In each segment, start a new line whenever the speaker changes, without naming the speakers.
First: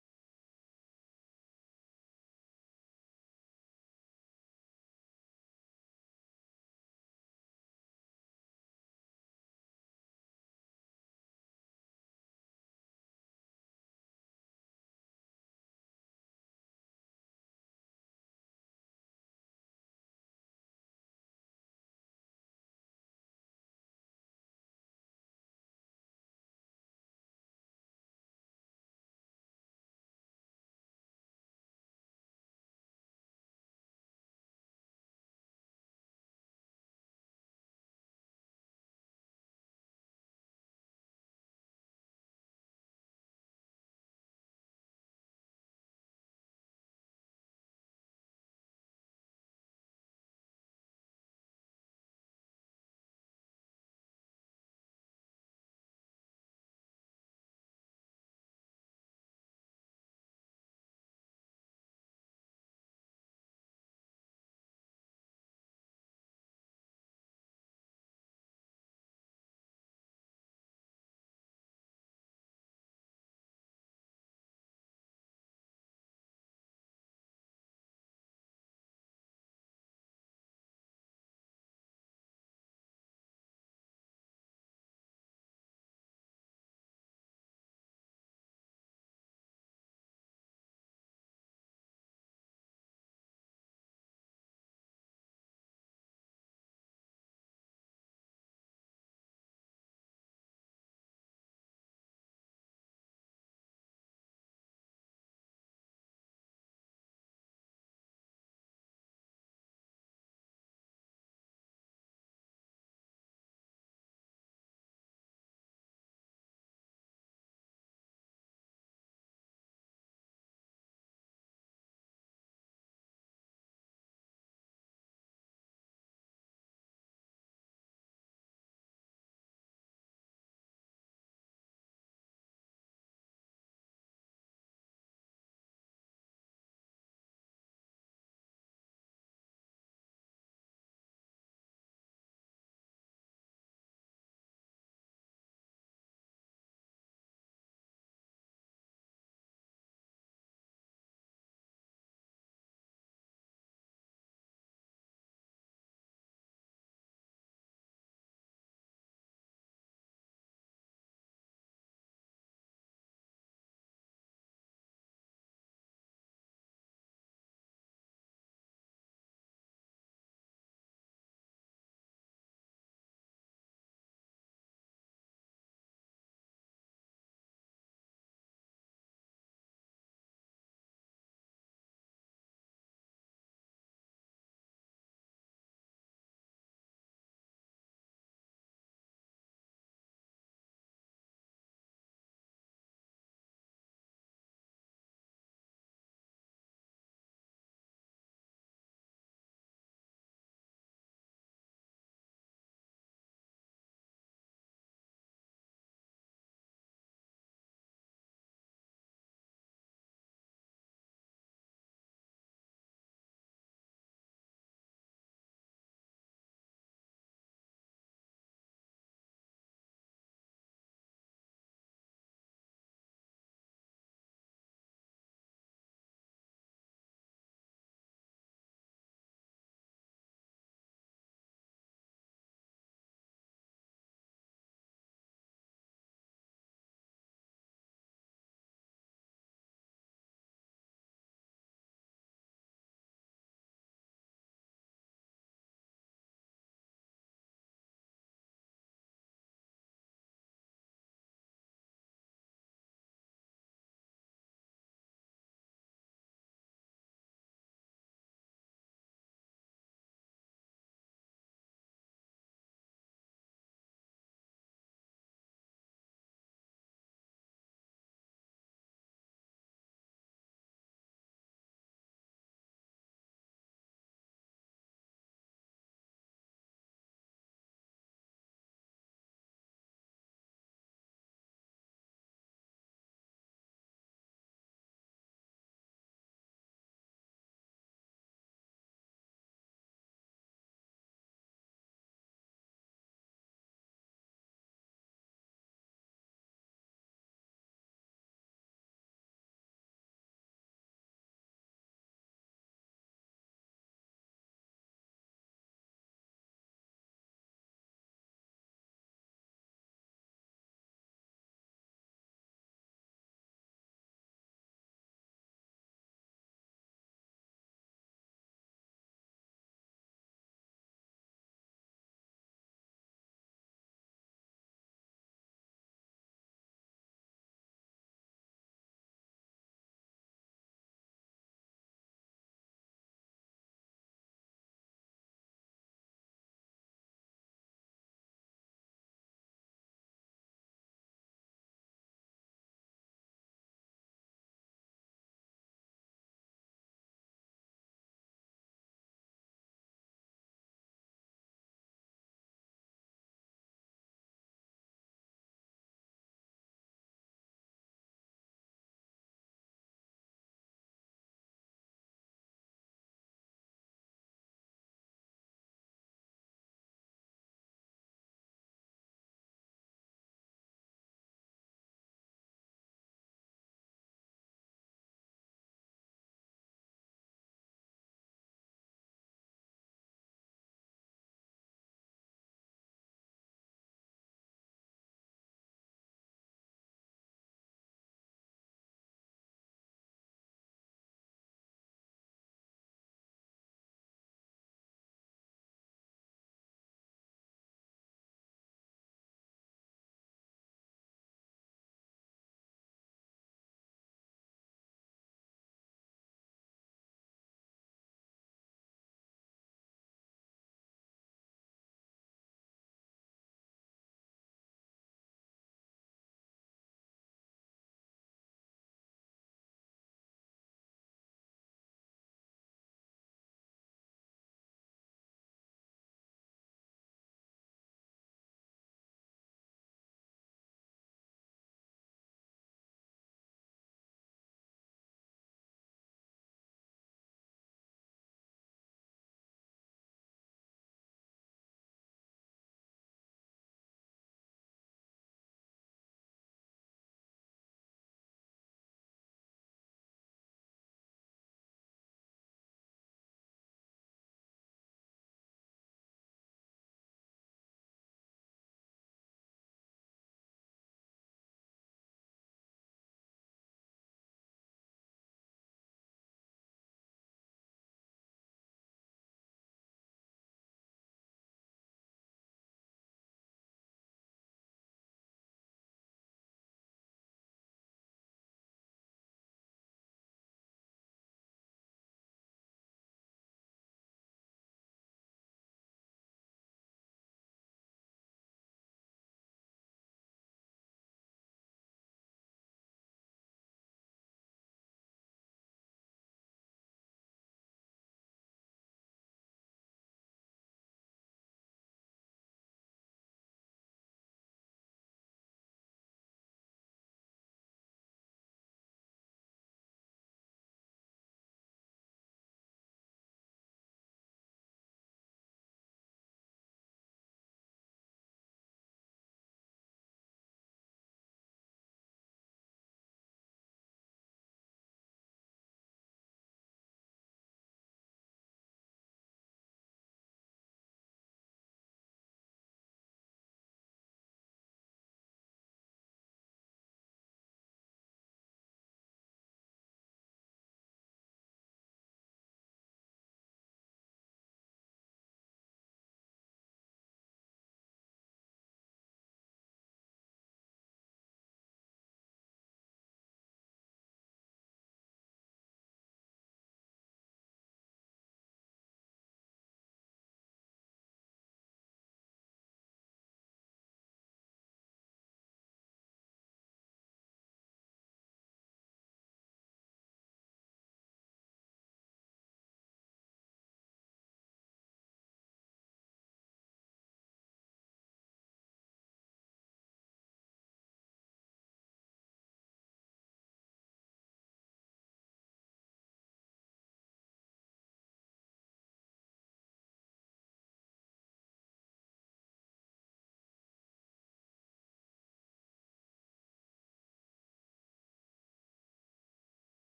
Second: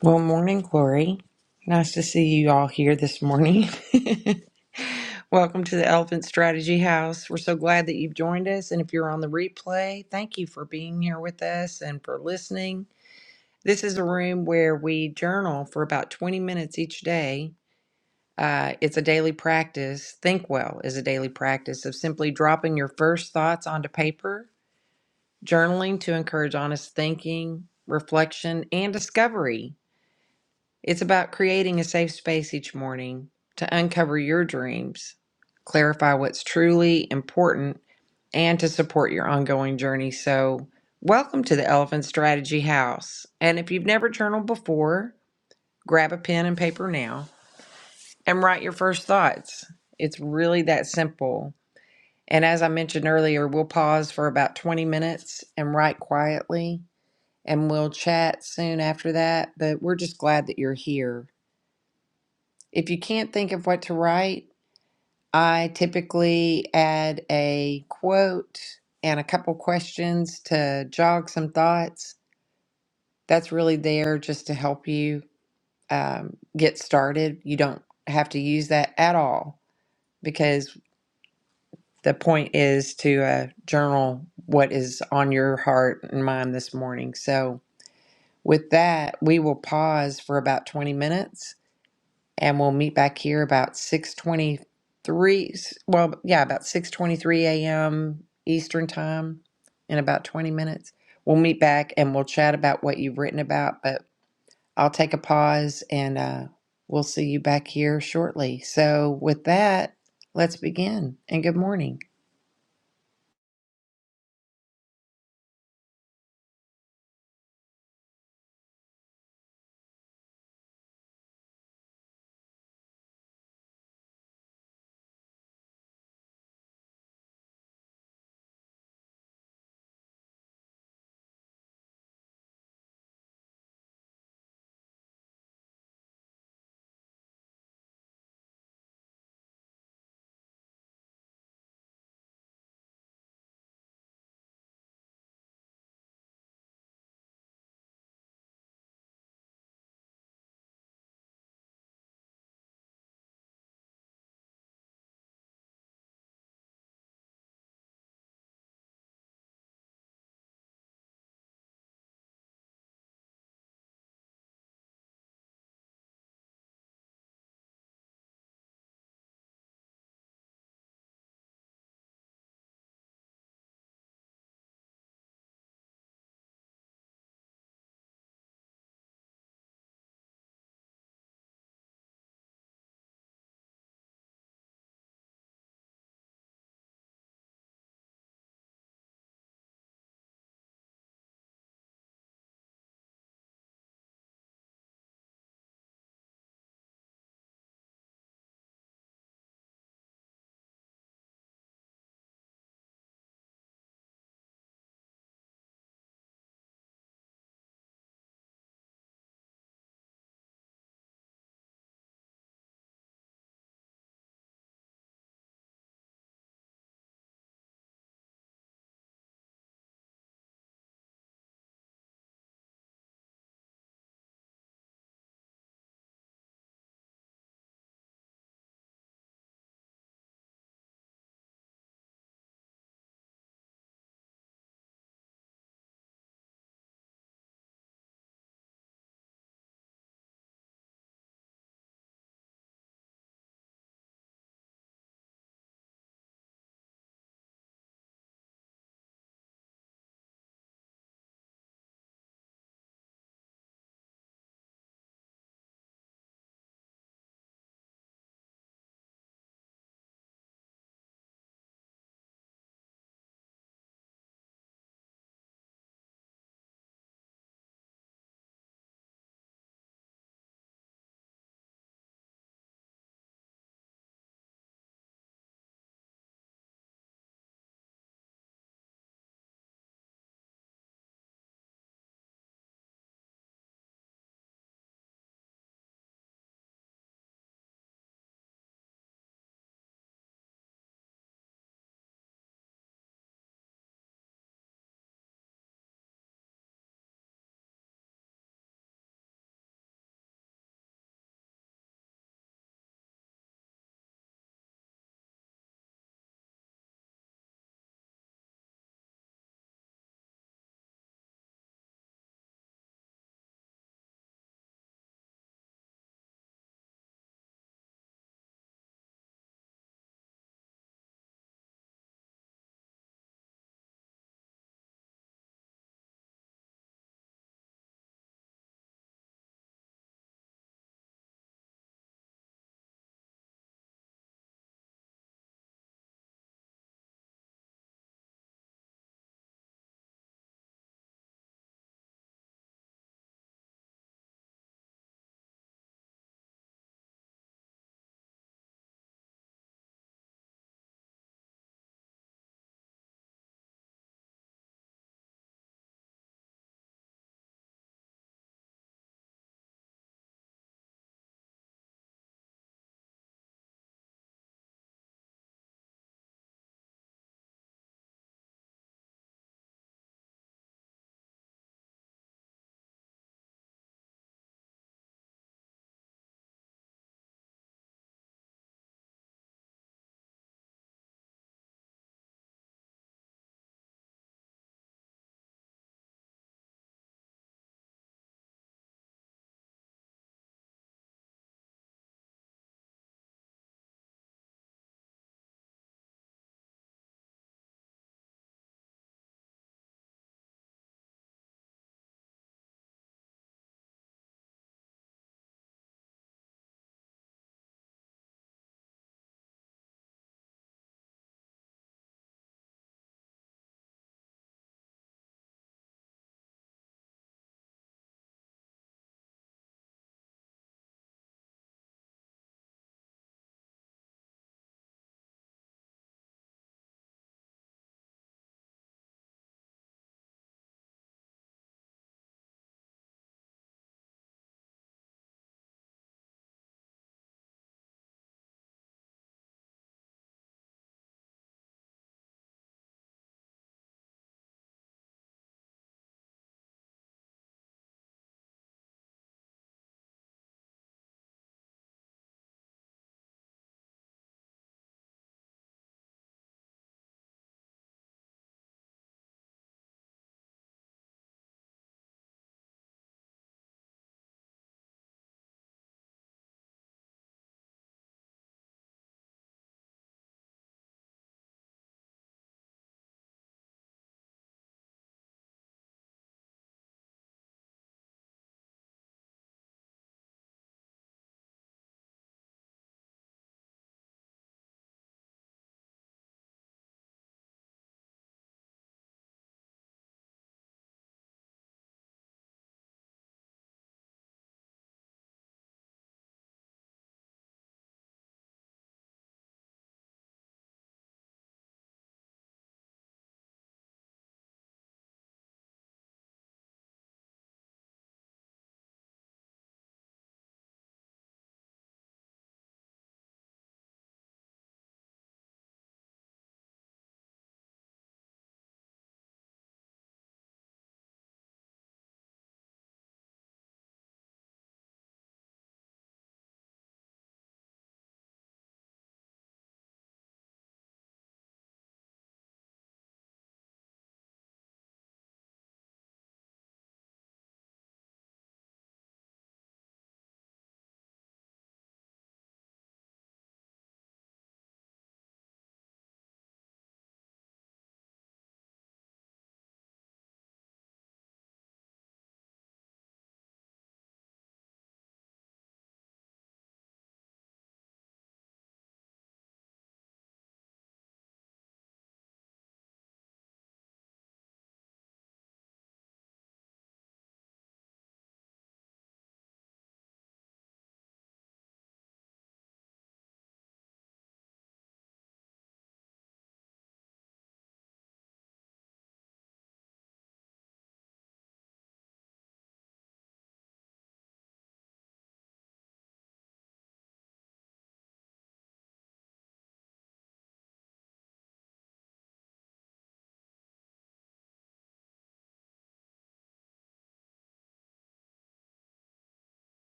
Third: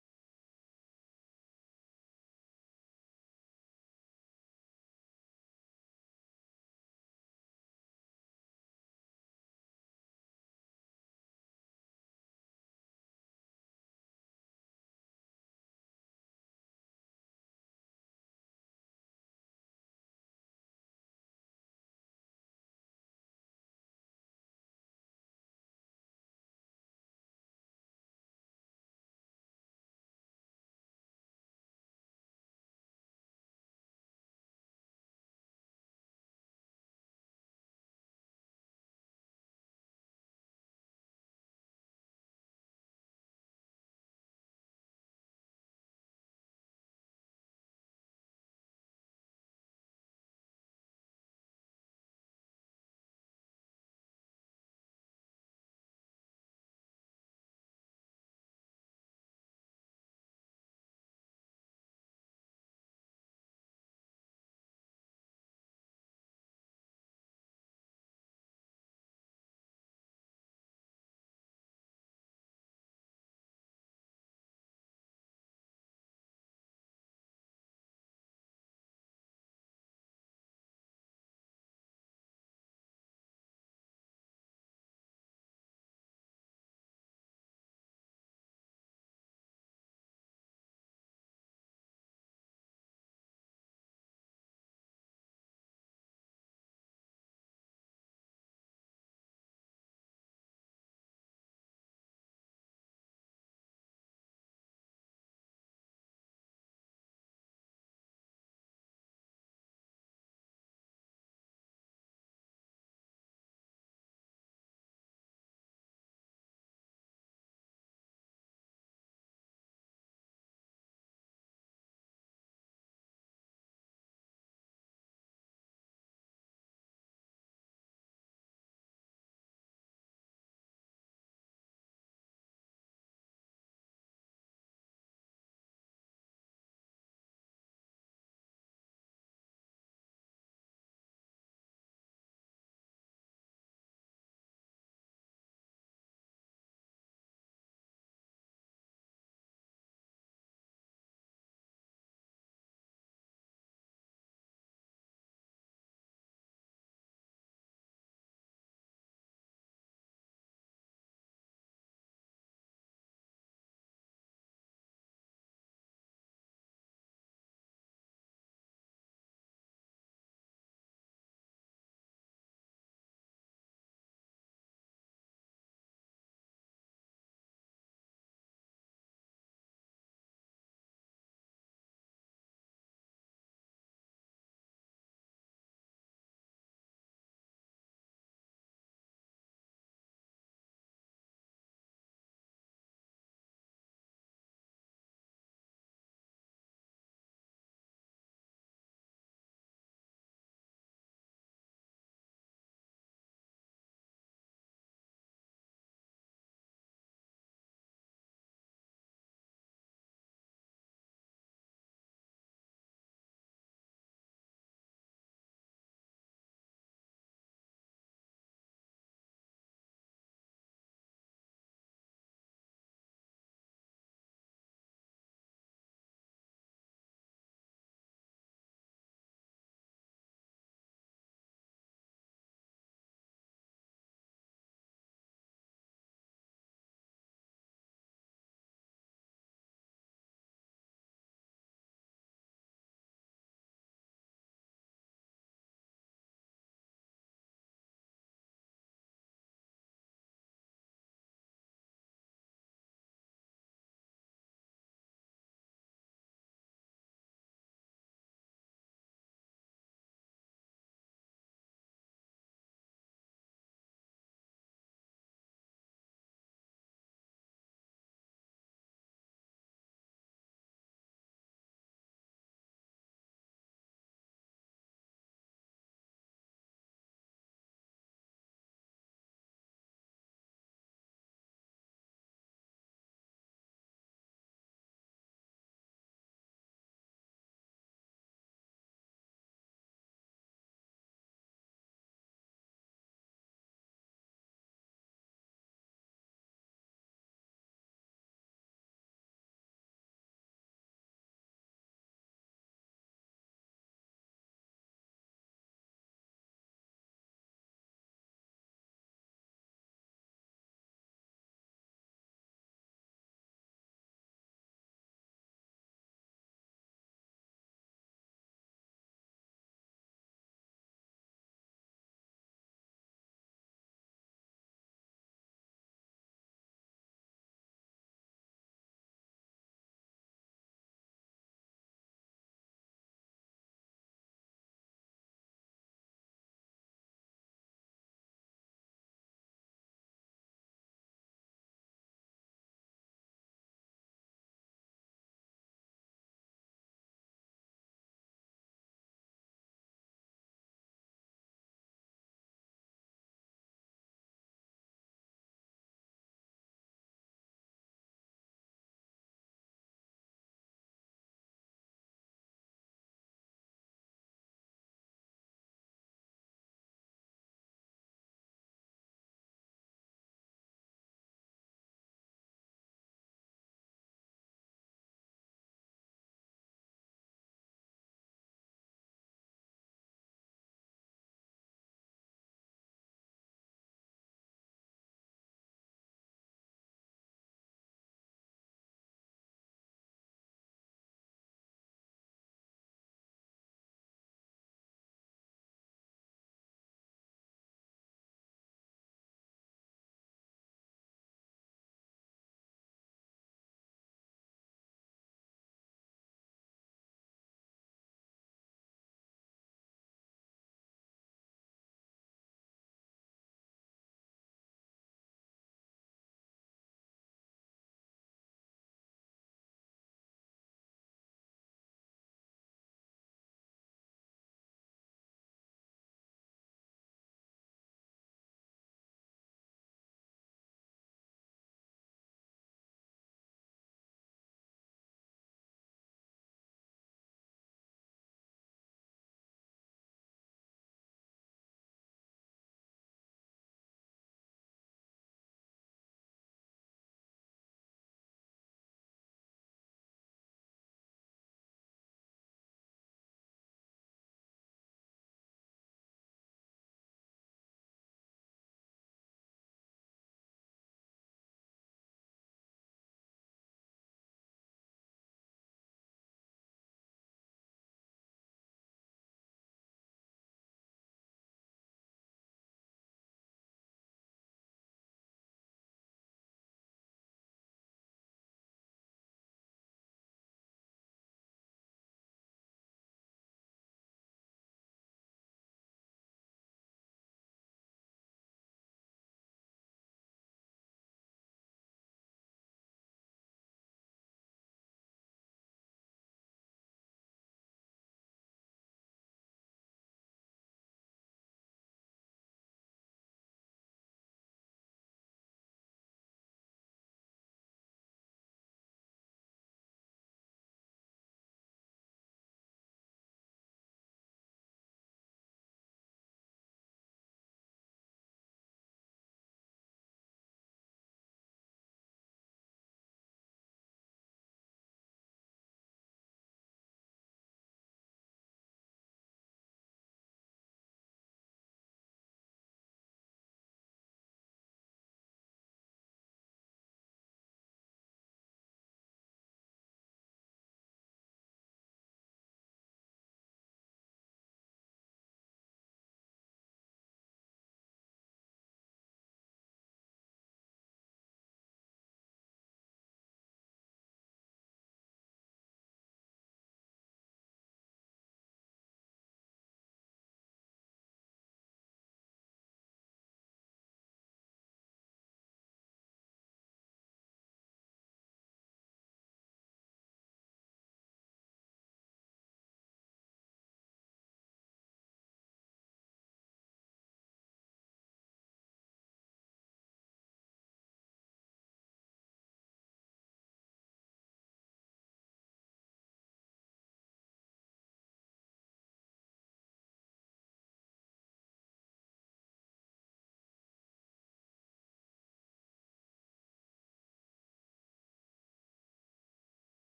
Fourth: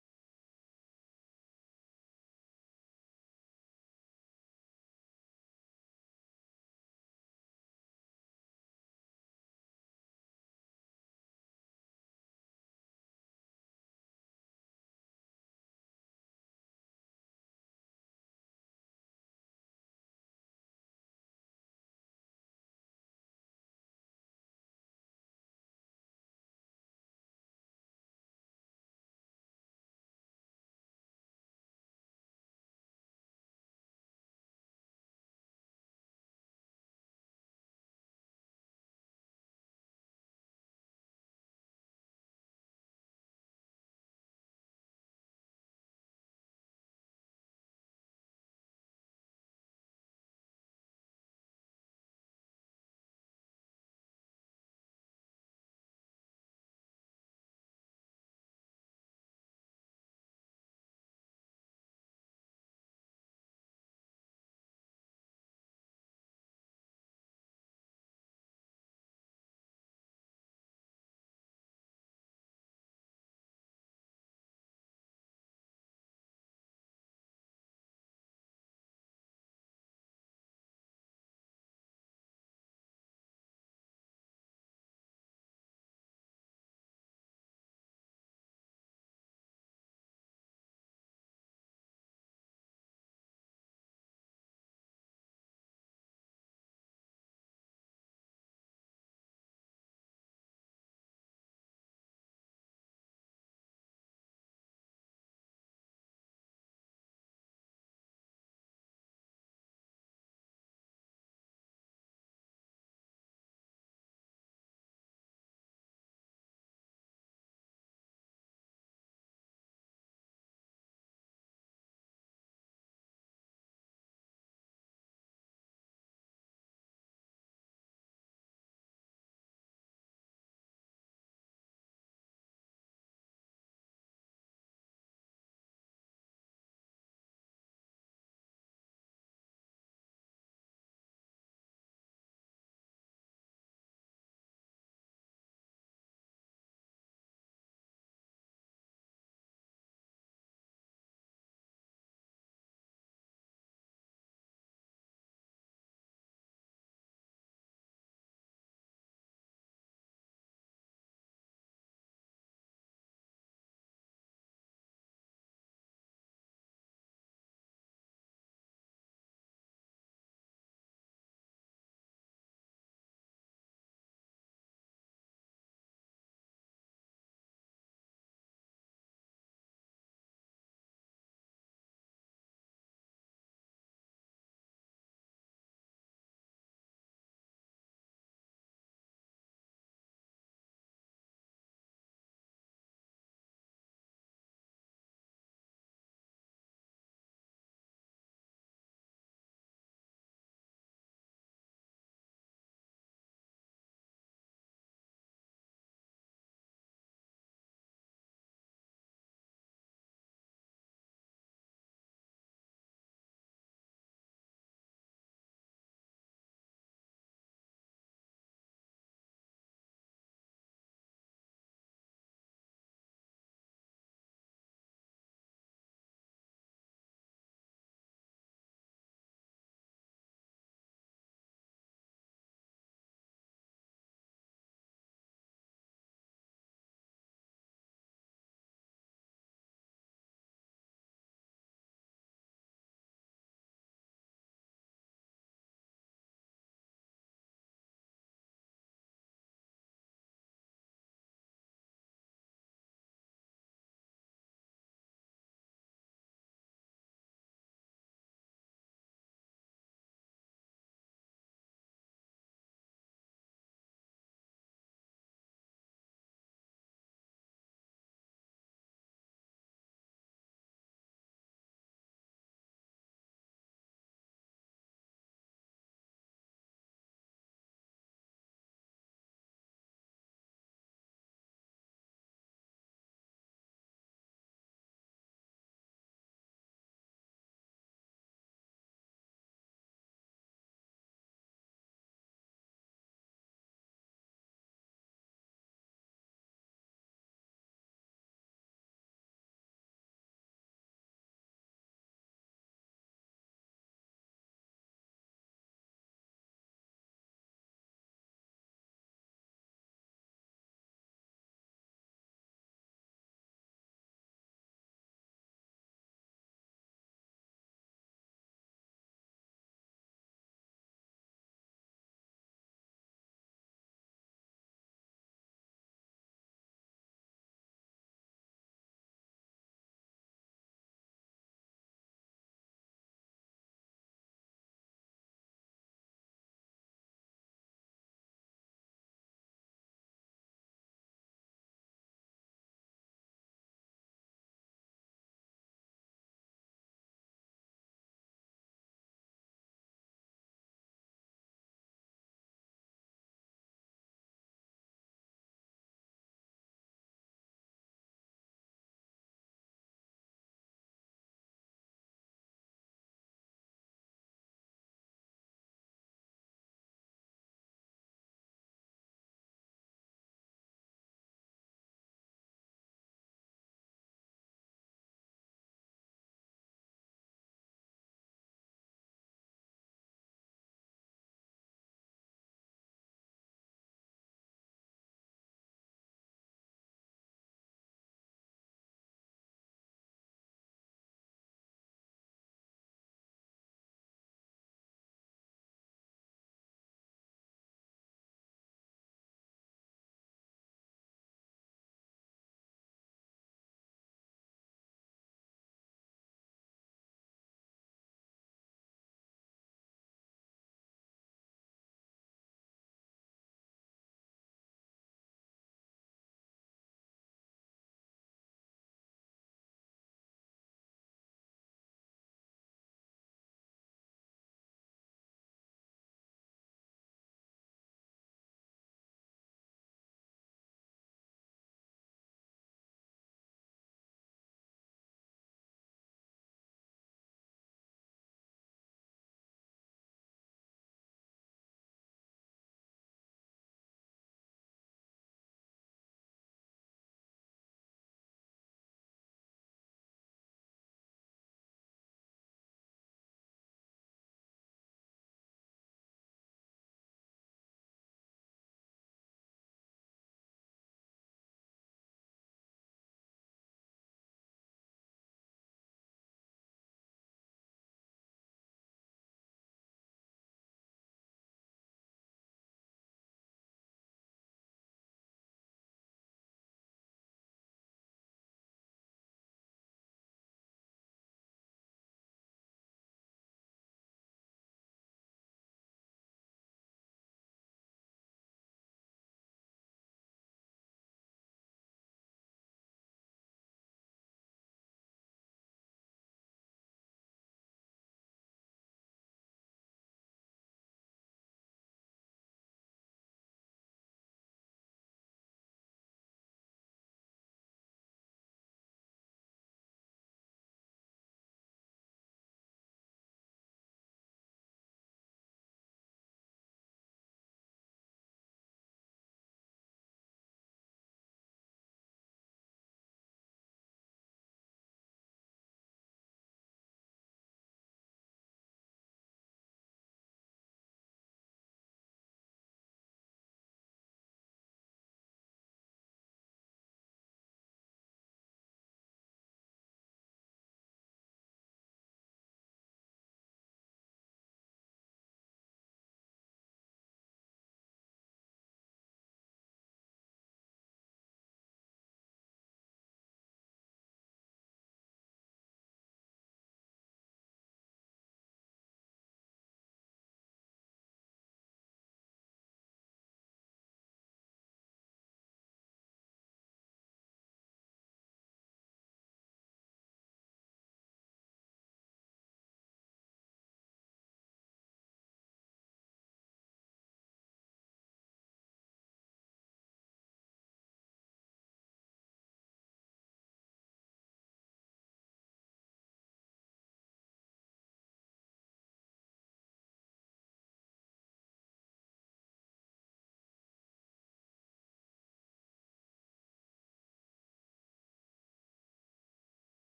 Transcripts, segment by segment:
Well, morning, Glory. Nice to see you all here this morning. Welcome to the Elephant Strategy House. We're so glad that you've joined us. And if you're on the replay, thank you for being here with us and for listening. This is a room where we journal for about 20 minutes each day. Uh, it's a daily practice. Think Well is a daily practice of simply dropping your first thoughts onto paper, journaling to encourage honest thinking, reflection, and discovery. It's about creating a safe space each morning to uncover your dreams, clarify what's truly important, and to support your ongoing journey. So, welcome to the Elephant Strategy House. And if you've never journaled before, grab a pen and paper now and write your first thoughts. It's really that simple. And as I mentioned earlier, we'll pause for about 20 minutes and write quietly, and we'll chat soon after that. But we're just glad that you're here. If you can't think of what to write, I typically add a quote and a couple questions to jog some thoughts. That's really there just to help you um, get started. You don't have to use that at all because the point is to uh, journal what is on your heart and mind this morning. So, with that, we will pause for about 20 minutes and we'll meet back here about 6:23 well yeah about 6:23 a.m. Eastern time in about 20 minutes we'll meet back and we'll chat about what you've written about but I'll take a pause and uh, we'll see you back here shortly so with that let's begin and good morning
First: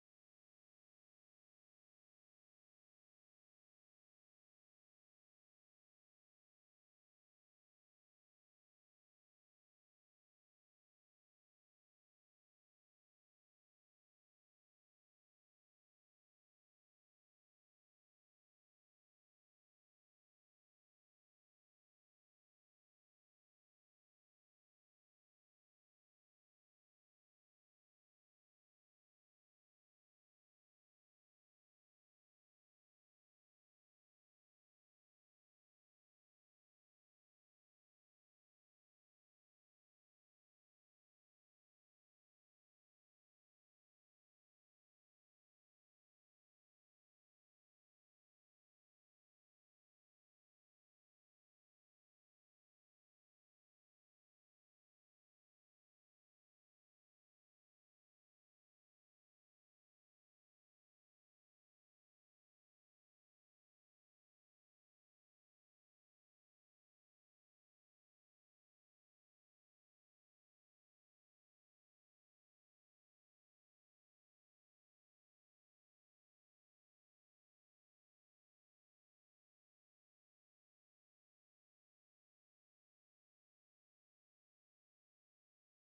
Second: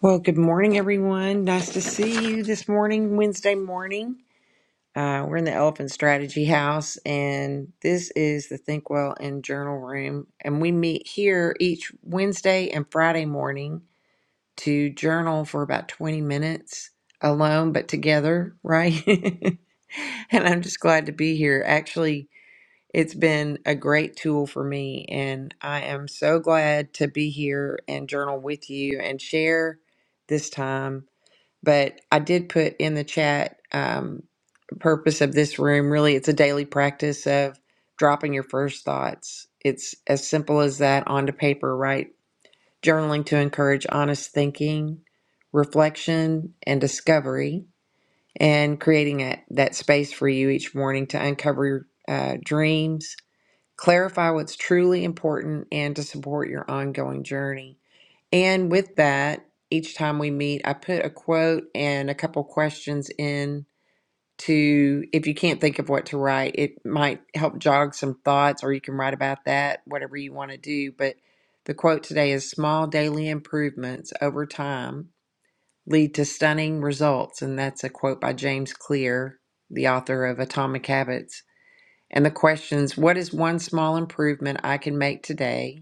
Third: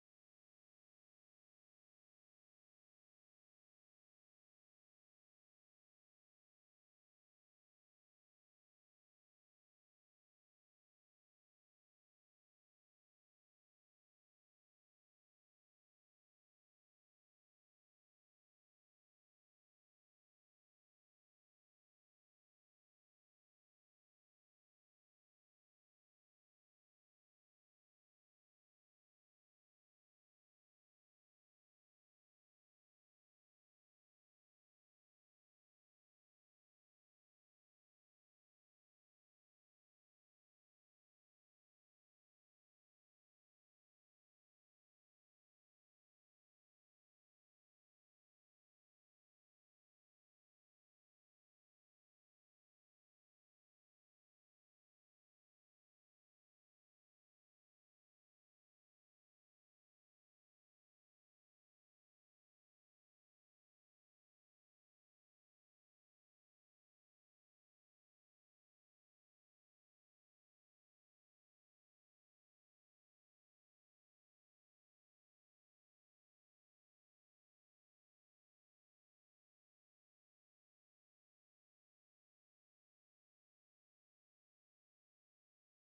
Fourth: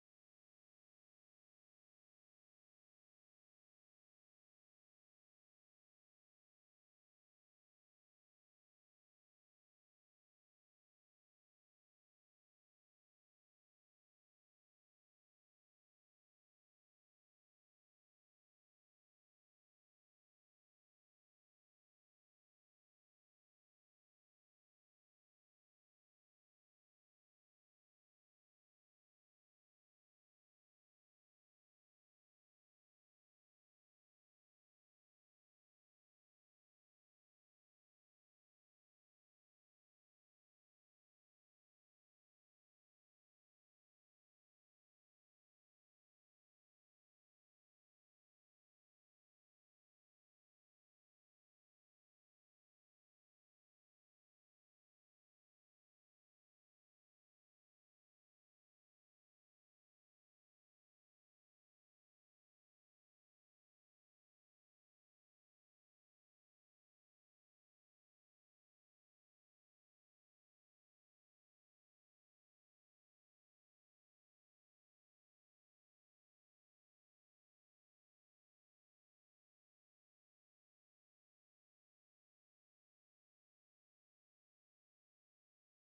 well good morning everyone nice to see you this morning Wednesday morning Uh, we're in the Elephant Strategy House, and this is the Think Well and Journal Room. And we meet here each Wednesday and Friday morning to journal for about 20 minutes alone, but together, right? and I'm just glad to be here. Actually, it's been a great tool for me, and I am so glad to be here and journal with you and share this time but I did put in the chat um, purpose of this room. Really, it's a daily practice of dropping your first thoughts. It's as simple as that onto paper, right? Journaling to encourage honest thinking, reflection, and discovery, and creating a, that space for you each morning to uncover your uh, dreams, clarify what's truly important, and to support your ongoing journey. And with that, each time we meet, I put a quote and a couple questions in to if you can't think of what to write, it might help jog some thoughts or you can write about that, whatever you want to do. But the quote today is small daily improvements over time lead to stunning results. And that's a quote by James Clear, the author of Atomic Habits. And the questions what is one small improvement I can make today?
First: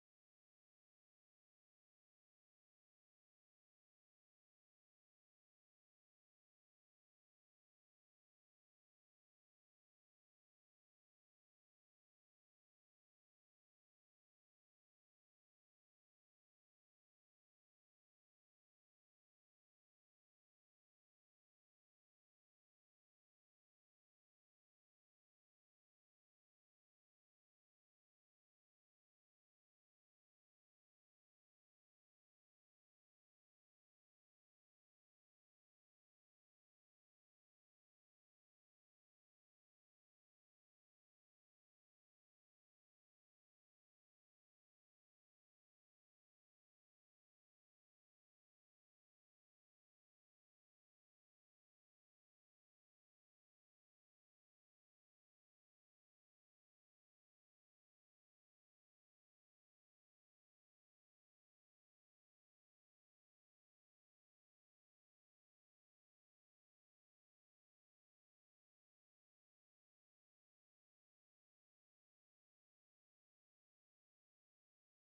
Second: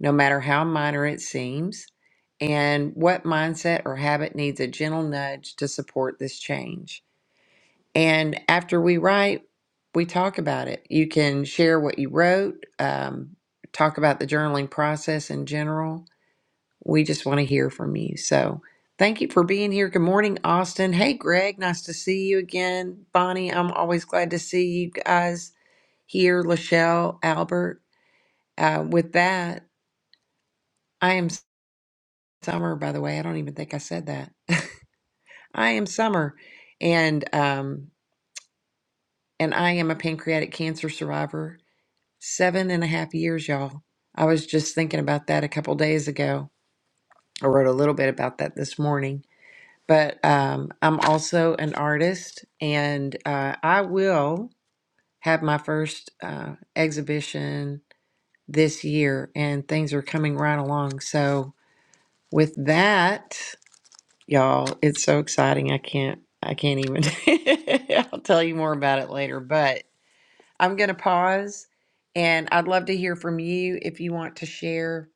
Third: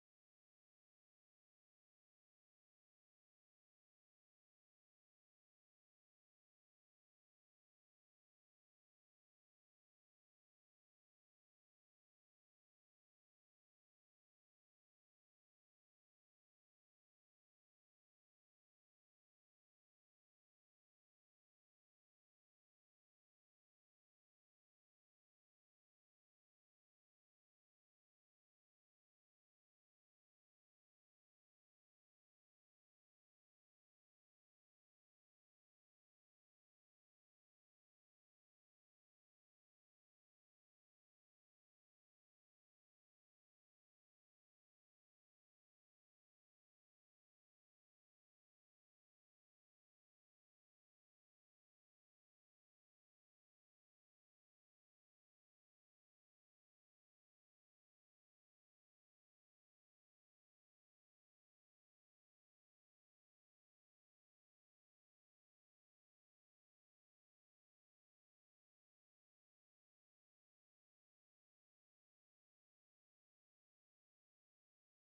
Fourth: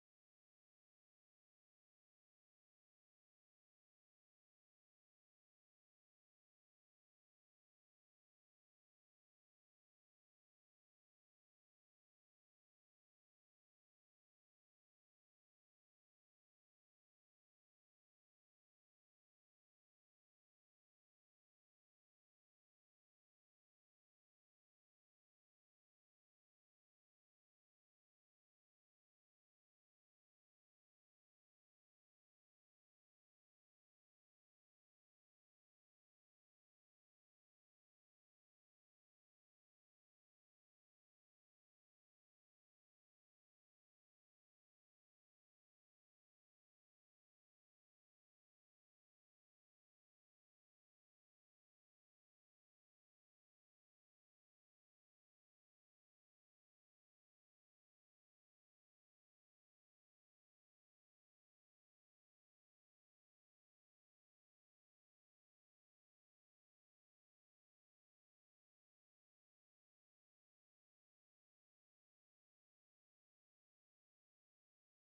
no matter how minor it seems, and what mindset or habit needs a gentle nudge to support this change. And after we write, we talk about it. You can share what you wrote, um, talk about the journaling process in general. We just want to hear from you. So thank you for being here. Good morning, Austin. Hey, Greg. Nice to see you again. Bonnie, I'm always glad to see you guys here. Lachelle, Albert. Uh, with that, I am. Summer, by the way. I don't even think I said that. I am Summer, and um, and I am a pancreatic cancer survivor. Seven and a half years, y'all. I was just thinking about that a couple days ago. I wrote a little bit about that this morning, but um, I'm also an artist, and uh, I will have my first uh, exhibition this year, and things are coming right along. So with that. y'all it's so exciting i can't i can't even i'll tell you more about it later but i'm going to pause and i'd love to hear from you if you want to share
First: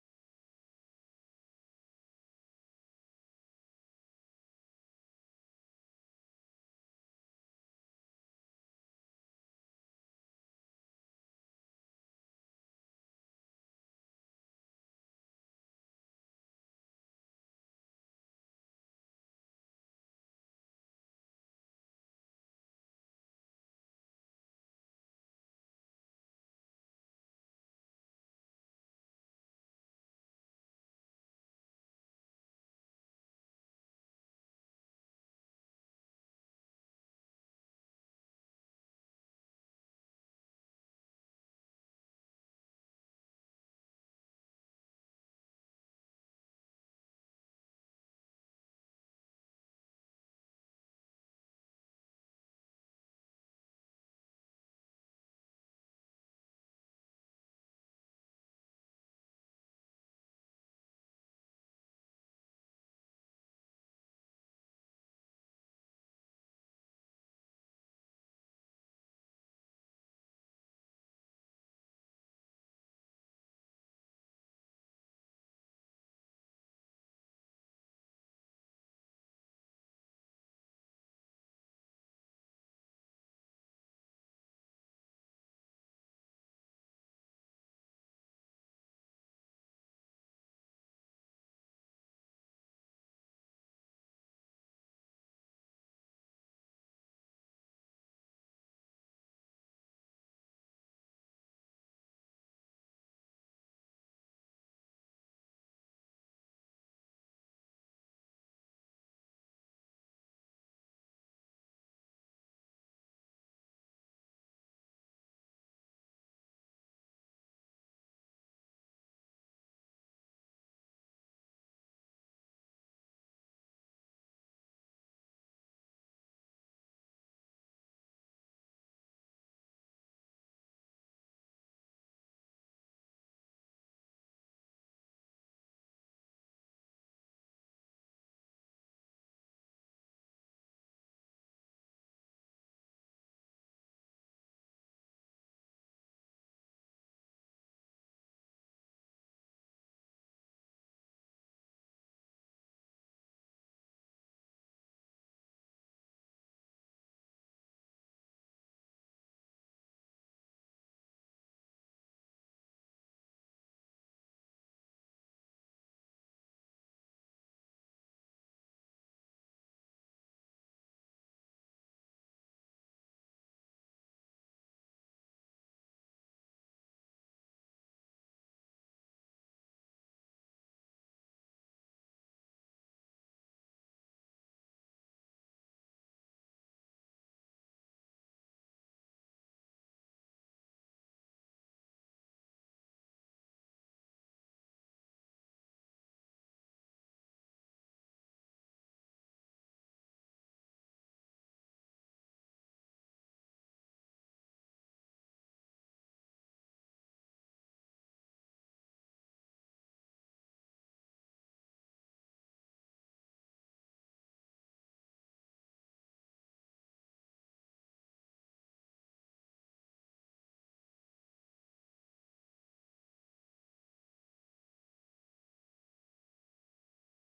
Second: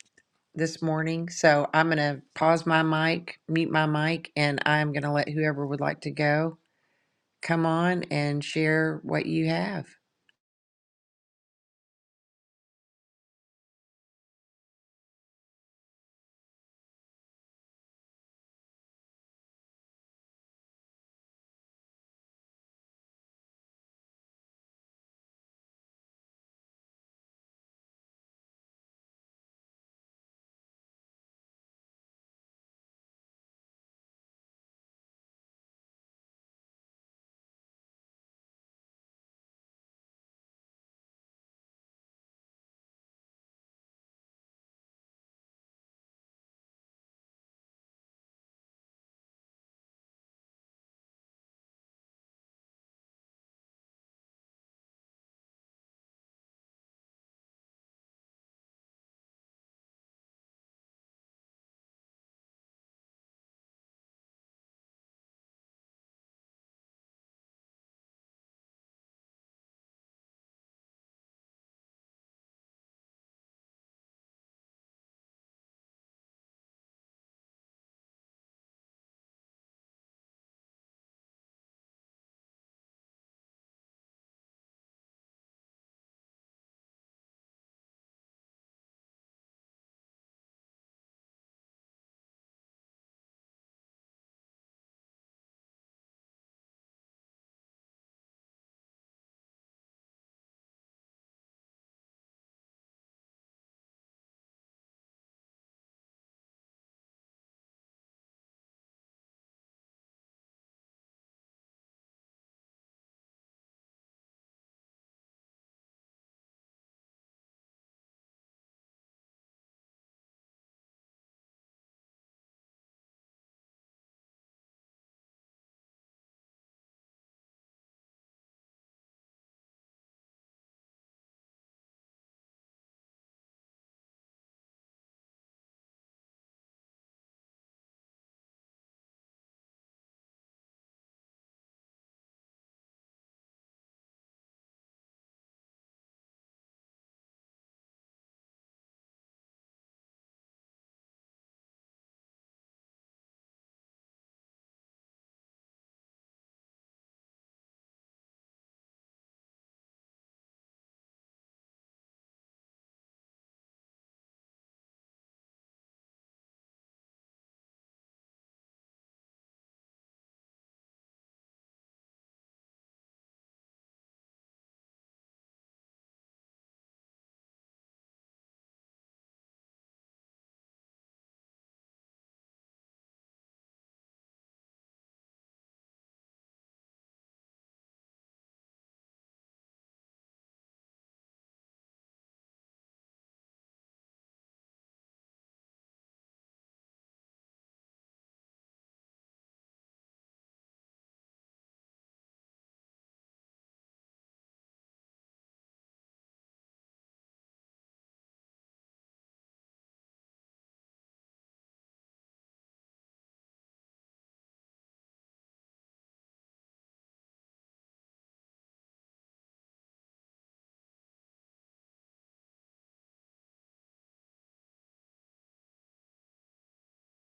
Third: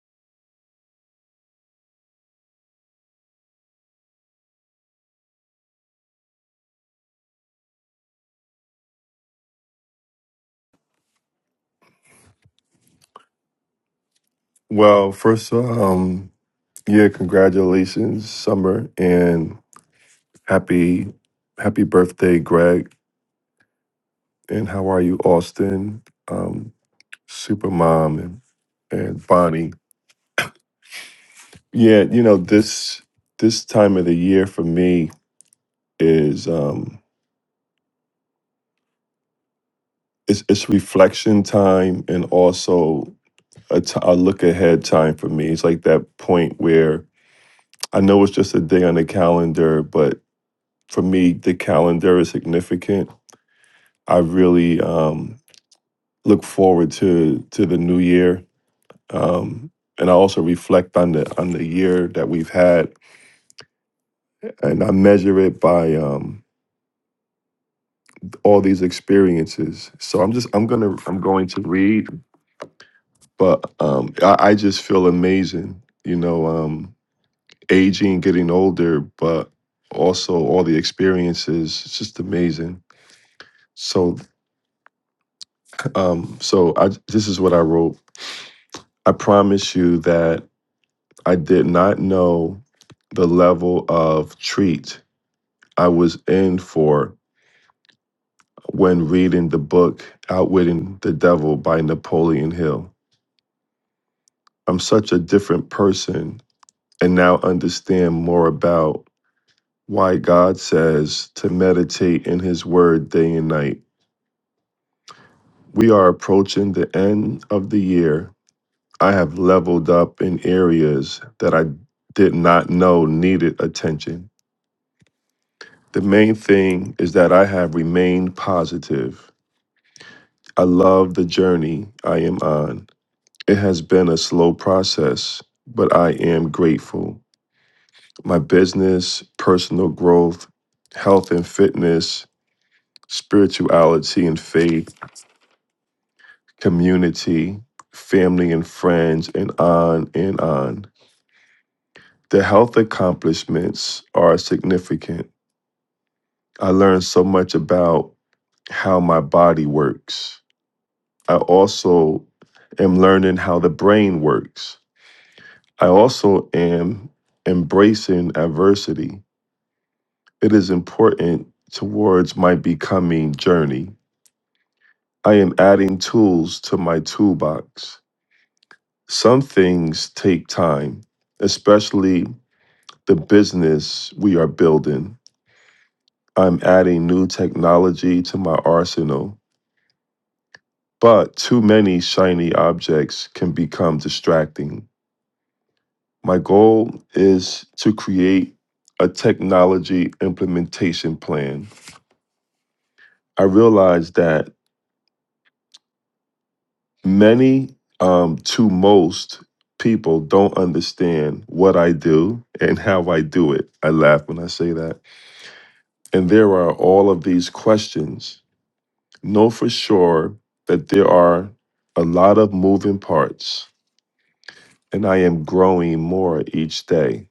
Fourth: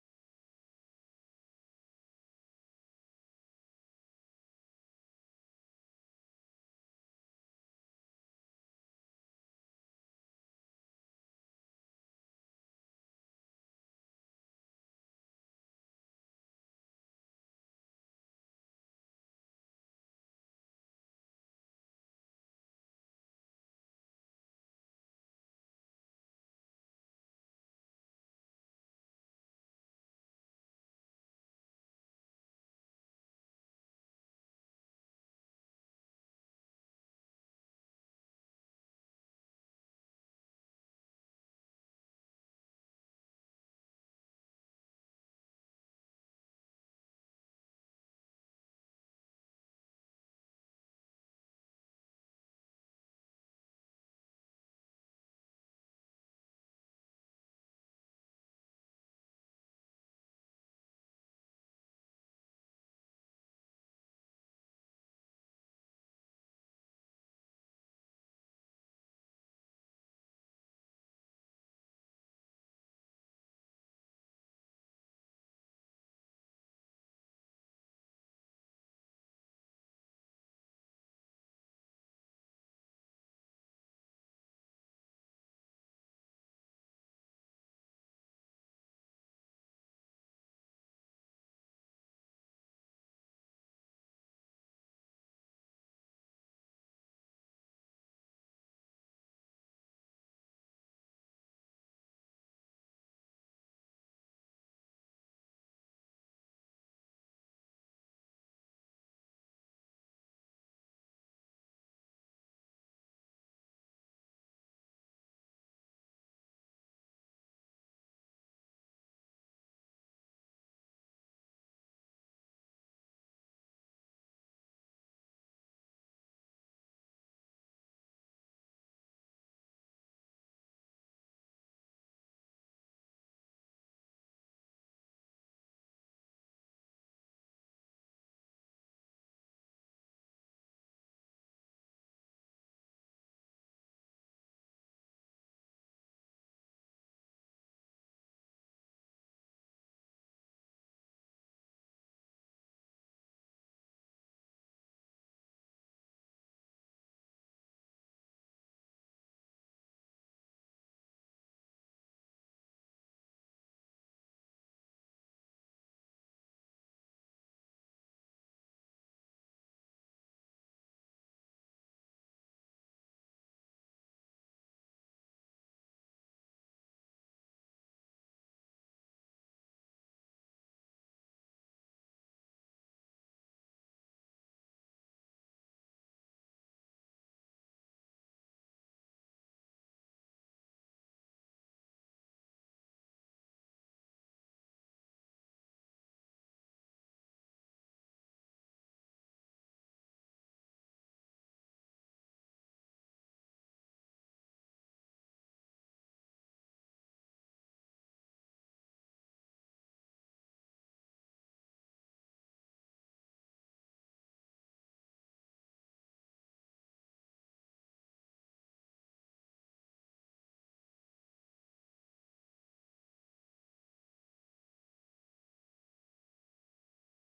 this morning so i'm going to pause my mic mute my mic and i'm going to let whoever would like to go come on and share what you have
Well, first, um, yeah, congratulations, Summer, and happy happy birthday, Greg. And how are you, Austin? Um, Super Mom and and Bonnie. Yeah, you know this this time of the year for me is um, it's it's reflection time and also a t- a look ahead time for me. It's like that point where I know it's just a day on the calendar, but for me, the calendar is significant I really um, look forward to to the new year, um, and I also reflect on the on the year that we've had, and I measure it by um, all these experiences. So I'm just I'm gonna I'm going to read, but um, I, I just feel amazing, you know, um, aging, getting older, but also all the experiences. It's just amazing. So um, so I this is what I wrote. I promise you that. I did not know the level of treat I was in for when reading the book Outwitting the Devil by Napoleon Hill. I'm such a different person and now understand more about why God says to meditate in His Word day and night. We are approaching the end of the year. I have leveled up in areas that I did not know needed attention. The main thing is that I have remained positive. I love the journey I am on. It has been a slow process, but I am grateful. My business, personal growth, health and fitness, spirituality and faith, community, family and friends, and on and on. The health accomplishments are significant. I learned so much about how my body works I also am learning how the brain works. I also am embracing adversity. It is important towards my becoming journey. I am adding tools to my toolbox. Some things take time, especially the business we are building. I'm adding new technology to my arsenal, but too many shiny objects can become distracting. My goal is to create a technology implementation plan. I realize that many um, to most people don't understand what I do and how I do it. I laugh when I say that. And there are all of these questions. Know for sure that there are a lot of moving parts, and I am growing more each day.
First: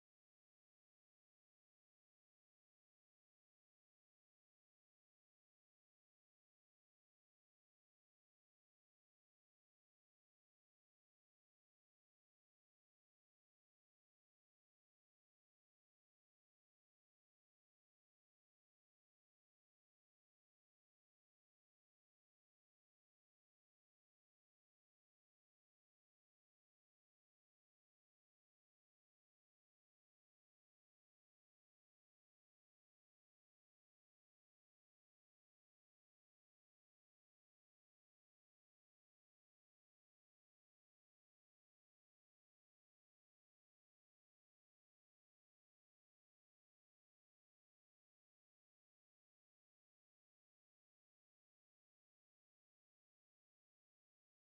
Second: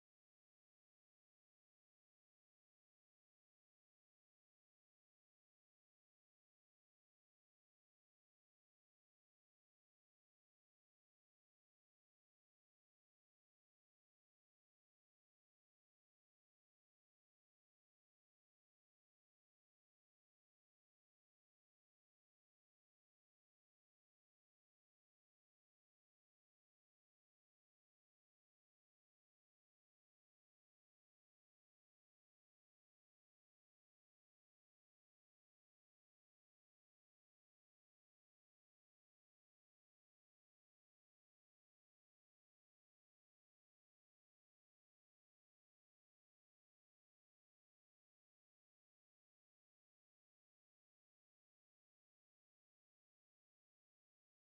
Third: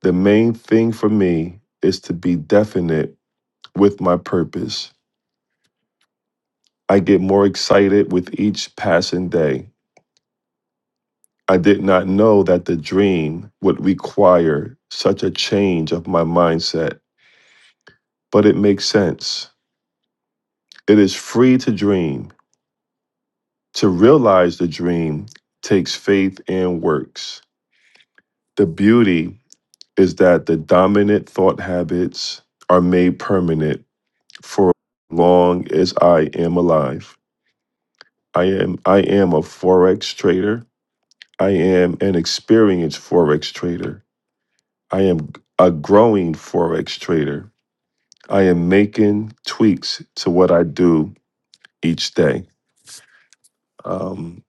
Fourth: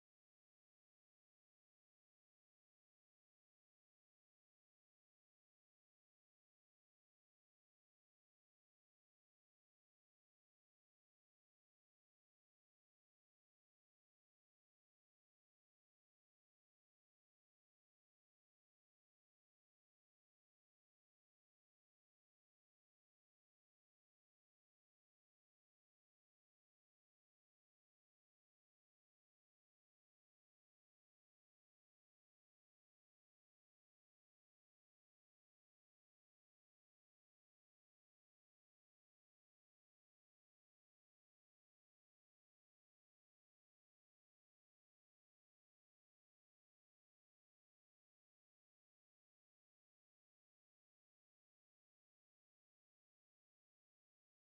The main thing for me is to be definite with my purpose I get more excited with each passing day. I did not know that the dream would require such a change of my mindset, but it makes sense. It is free to dream. To realize the dream takes faith and works. The beauty is that the dominant thought habits are made permanent for as long as I am alive. I am I am a forex trader. I am an experienced forex trader. I am a growing Forex trader. I am making tweaks to what I do each day. Um,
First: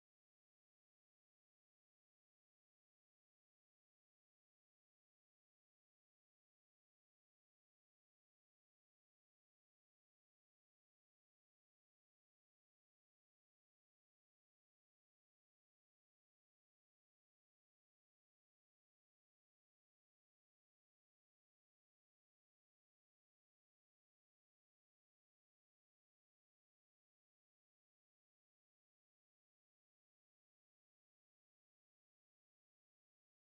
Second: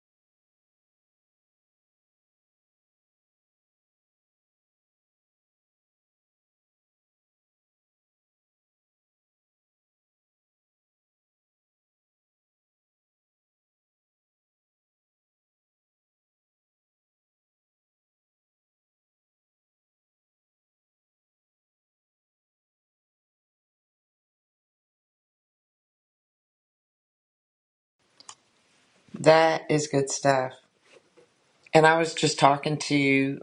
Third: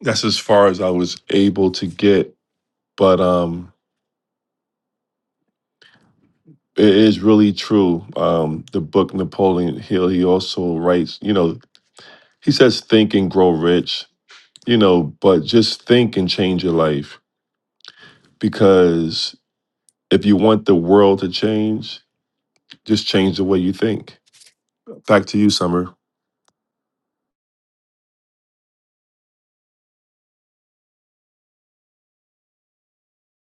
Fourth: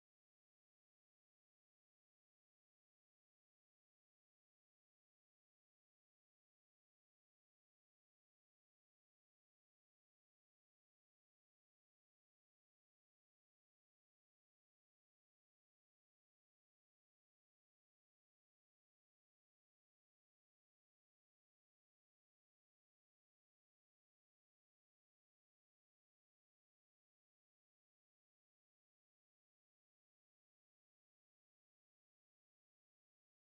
that's as far as I was able to get. But um, it is really true. Um, the book Napoleon Hill, he also writes, you know, he says, think and grow rich, you know, but just think and change your life. Because if you want the world to change, just change the way you think. Back to you, Summer.
that is good stuff and i was just talking to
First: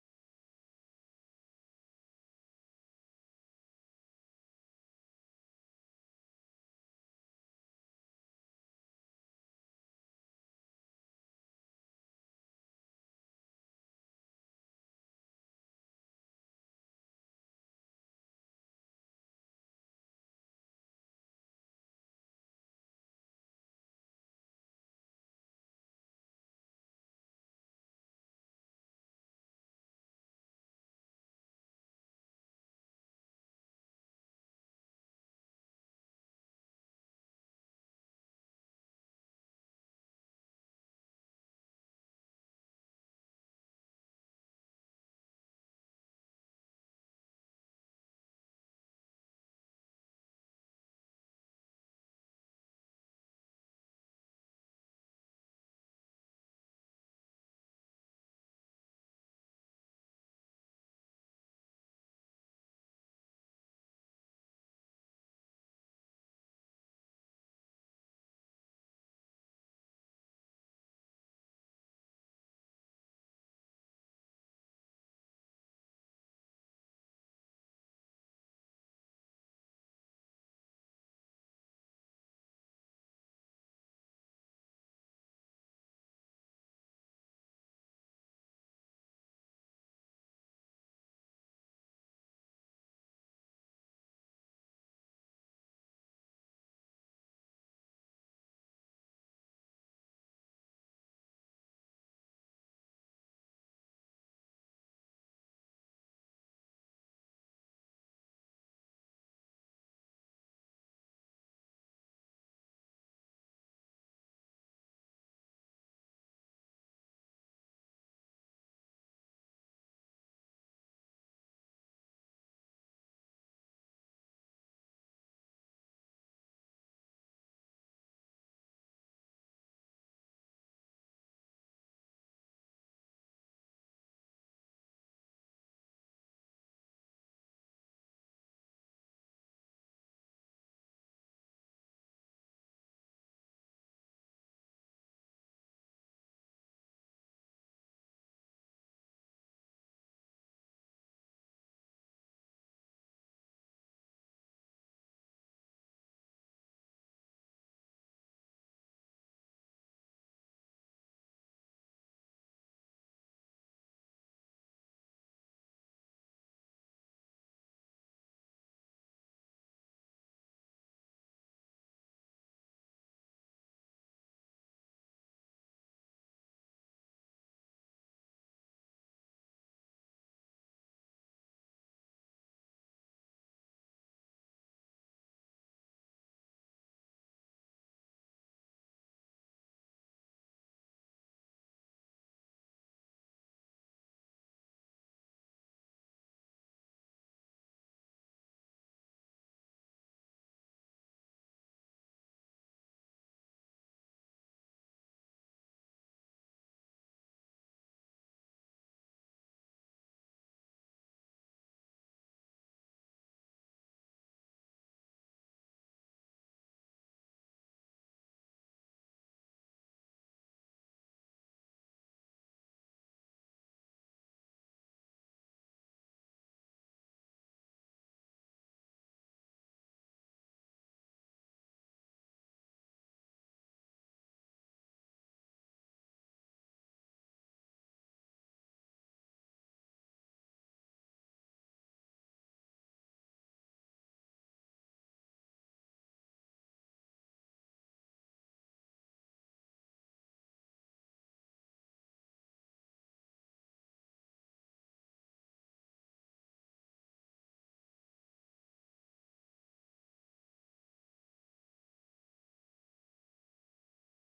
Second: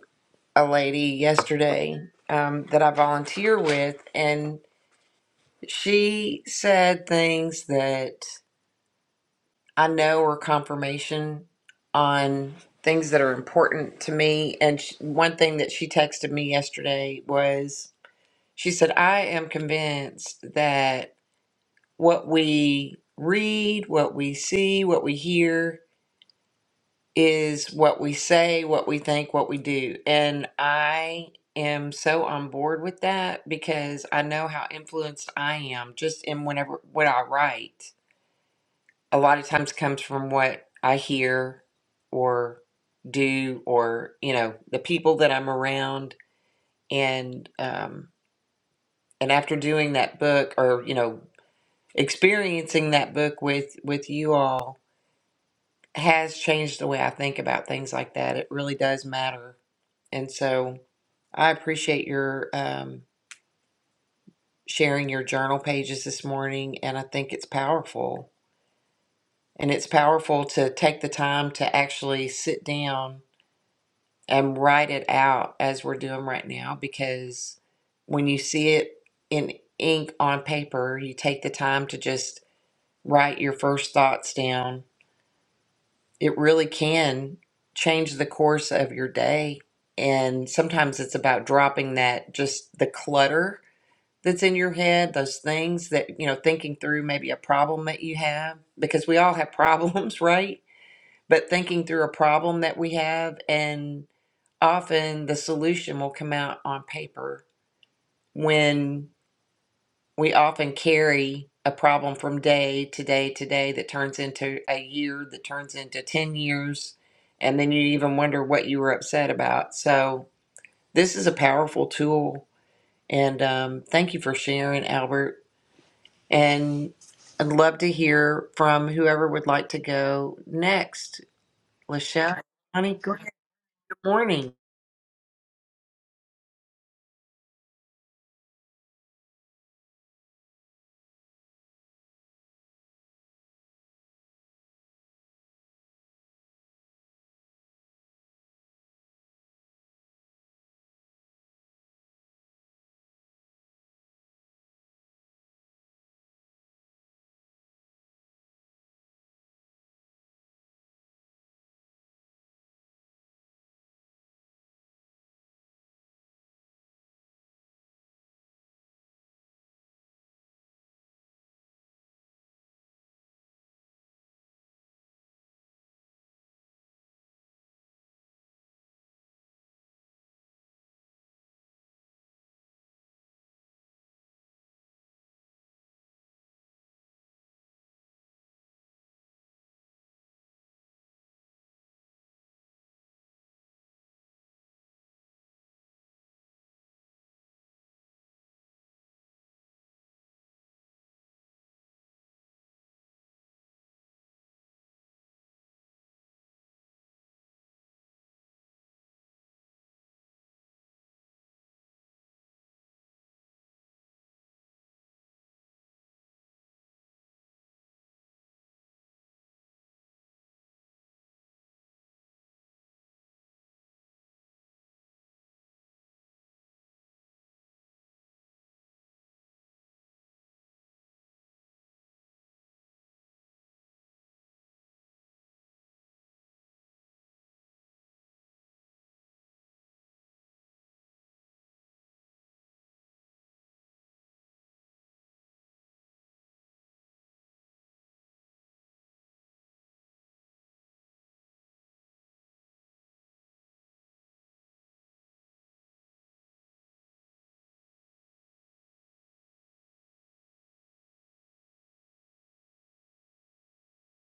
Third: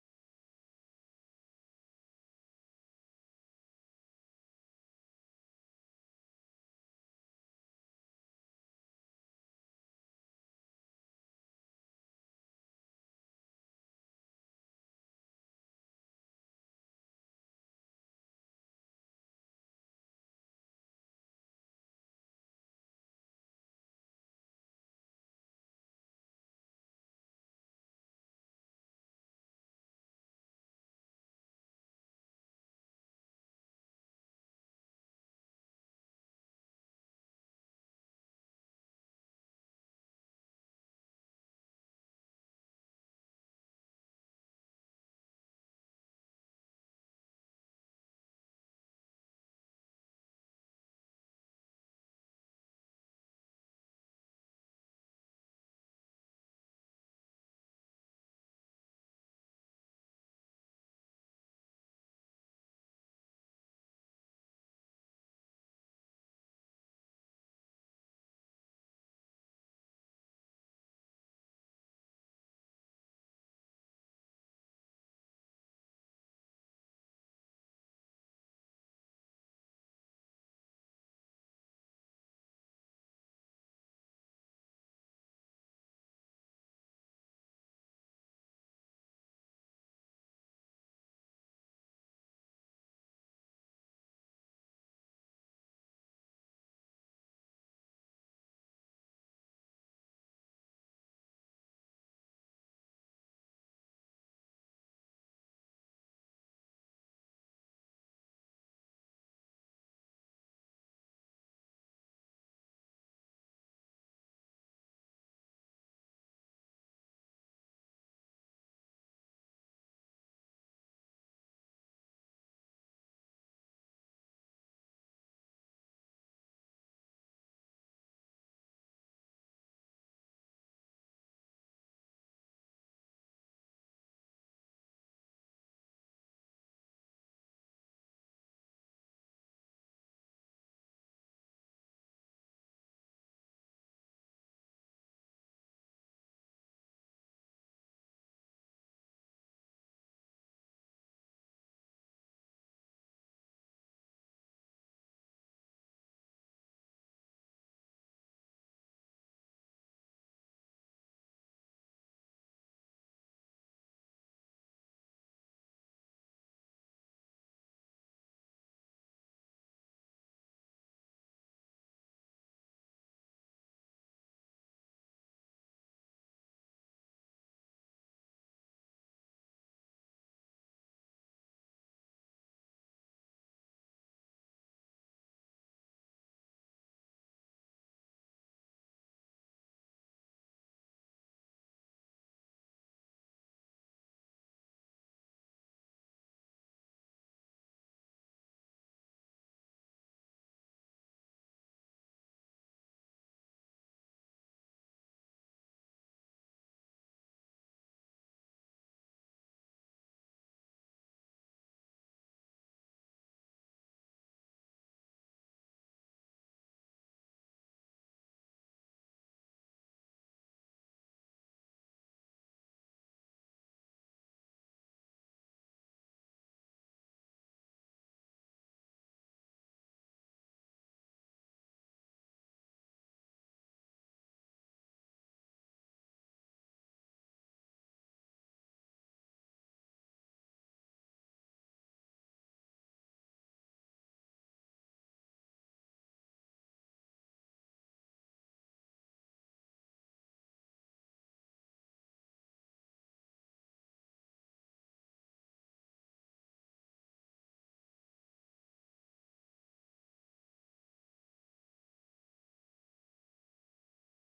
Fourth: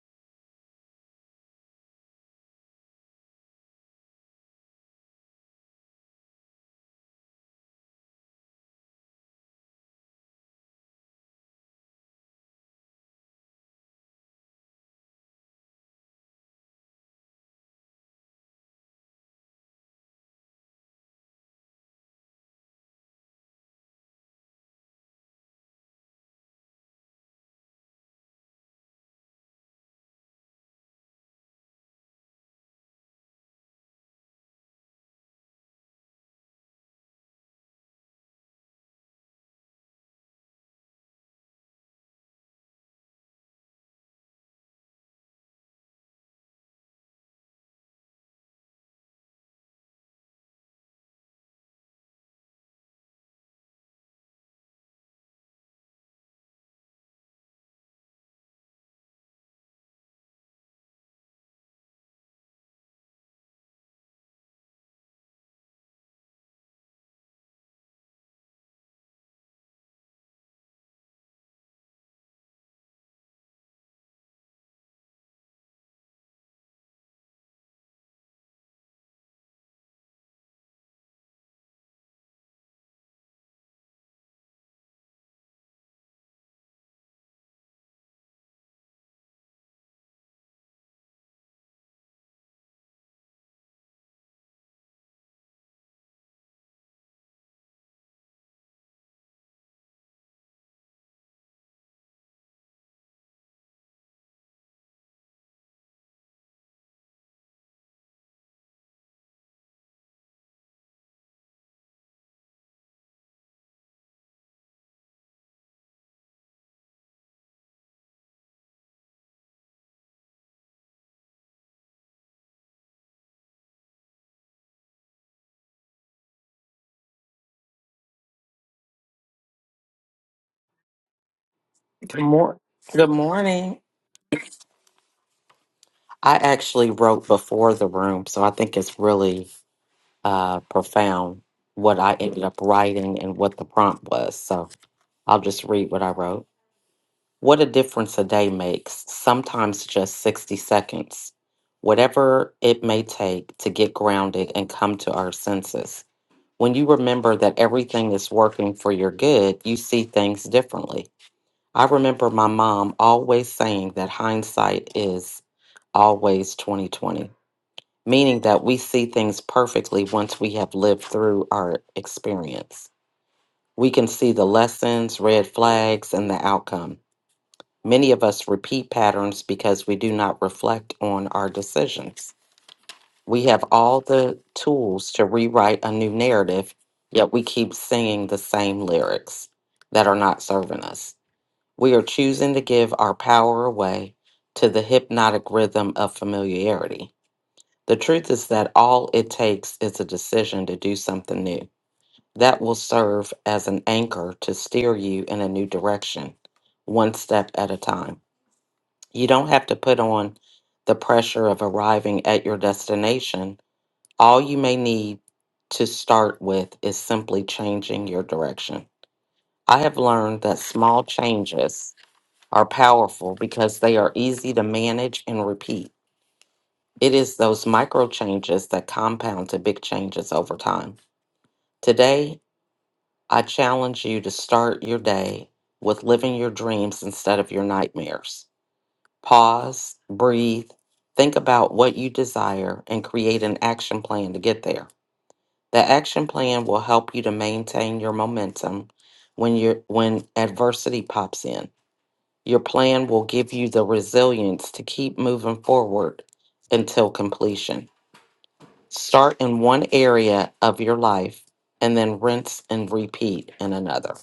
a lady yesterday um, that i volunteer with and She said things that I know are confirmation on things that are important to me. And sh one thing that she texted me yesterday was she said, I am convinced that what we read, what we see, what we hear is what we say, what we think, what we do. And I am so on board with that because I know how influenced I am just in whenever what I write a lot of times comes from what I hear or do or you know the people that I'm around and um and after doing that book or you know experiencing that book with with you all has changed the way I think about things like that it really does matter and so I appreciate your um sharing your journal pages this morning and I think it's powerful and it's powerful to take the time to actually sit down and write it out as we're doing right now because when you see it in ink on paper, you take the time to just write your first thoughts down. It really can change the course of your day. And sometimes it's about dropping that just the clutter that's in your head, those things that, you know, thinking through maybe a problem that you have, because we all have problems, right? but thinking through a problem that we have and often the solution will come out on paper when we often carry a problem from day to day to day that turns into a year that turns into 10 years and then you even wonder what you were upset about so this is a powerful tool and um, thank you for sharing albert and i'd love to hear from whoever would like to go next
Good,
lachelle
mor-
honey
good
go ahead.
morning.
good morning
I actually wrote before the room, so I think it's really uh, profound what I ended up writing and what the prompt was. So I'll just read what I wrote. What a difference a day makes, sometimes just 60 seconds, whatever it may take to get grounded and come to our senses. When you remember that everything is working for your good, you see things differently. I remember my mom always saying that hindsight is always 2020, meaning that we see things perfectly once we have lived through our experience. We can see the lessons, red flags, and the outcome. Many of us repeat patterns because we do not reflect on our decisions. We have all the tools to rewrite a new narrative, yet we keep singing the same lyrics that are not serving us. We are choosing to give our power away to the hypnotic rhythm of familiarity. The truth is that all it takes is a decision to do something new. That will serve as an anchor to steer you in a new direction, one step at a time. You don't have to put on the pressure of arriving at your destination. All you may need to start with is simply changing your direction. I have learned that small changes are powerful because they are easy to manage and repeat. It is those micro changes that compound to big changes over time. Today, I challenge you to start your day with living your dreams instead of your nightmares. Pause, breathe, think about what you desire, and create an action plan to get there. The action plan will help you to maintain your momentum when you when adversity pops in. Your plan will give you the resilience to keep moving forward until completion. Start in one area of your life and then rinse and repeat in another.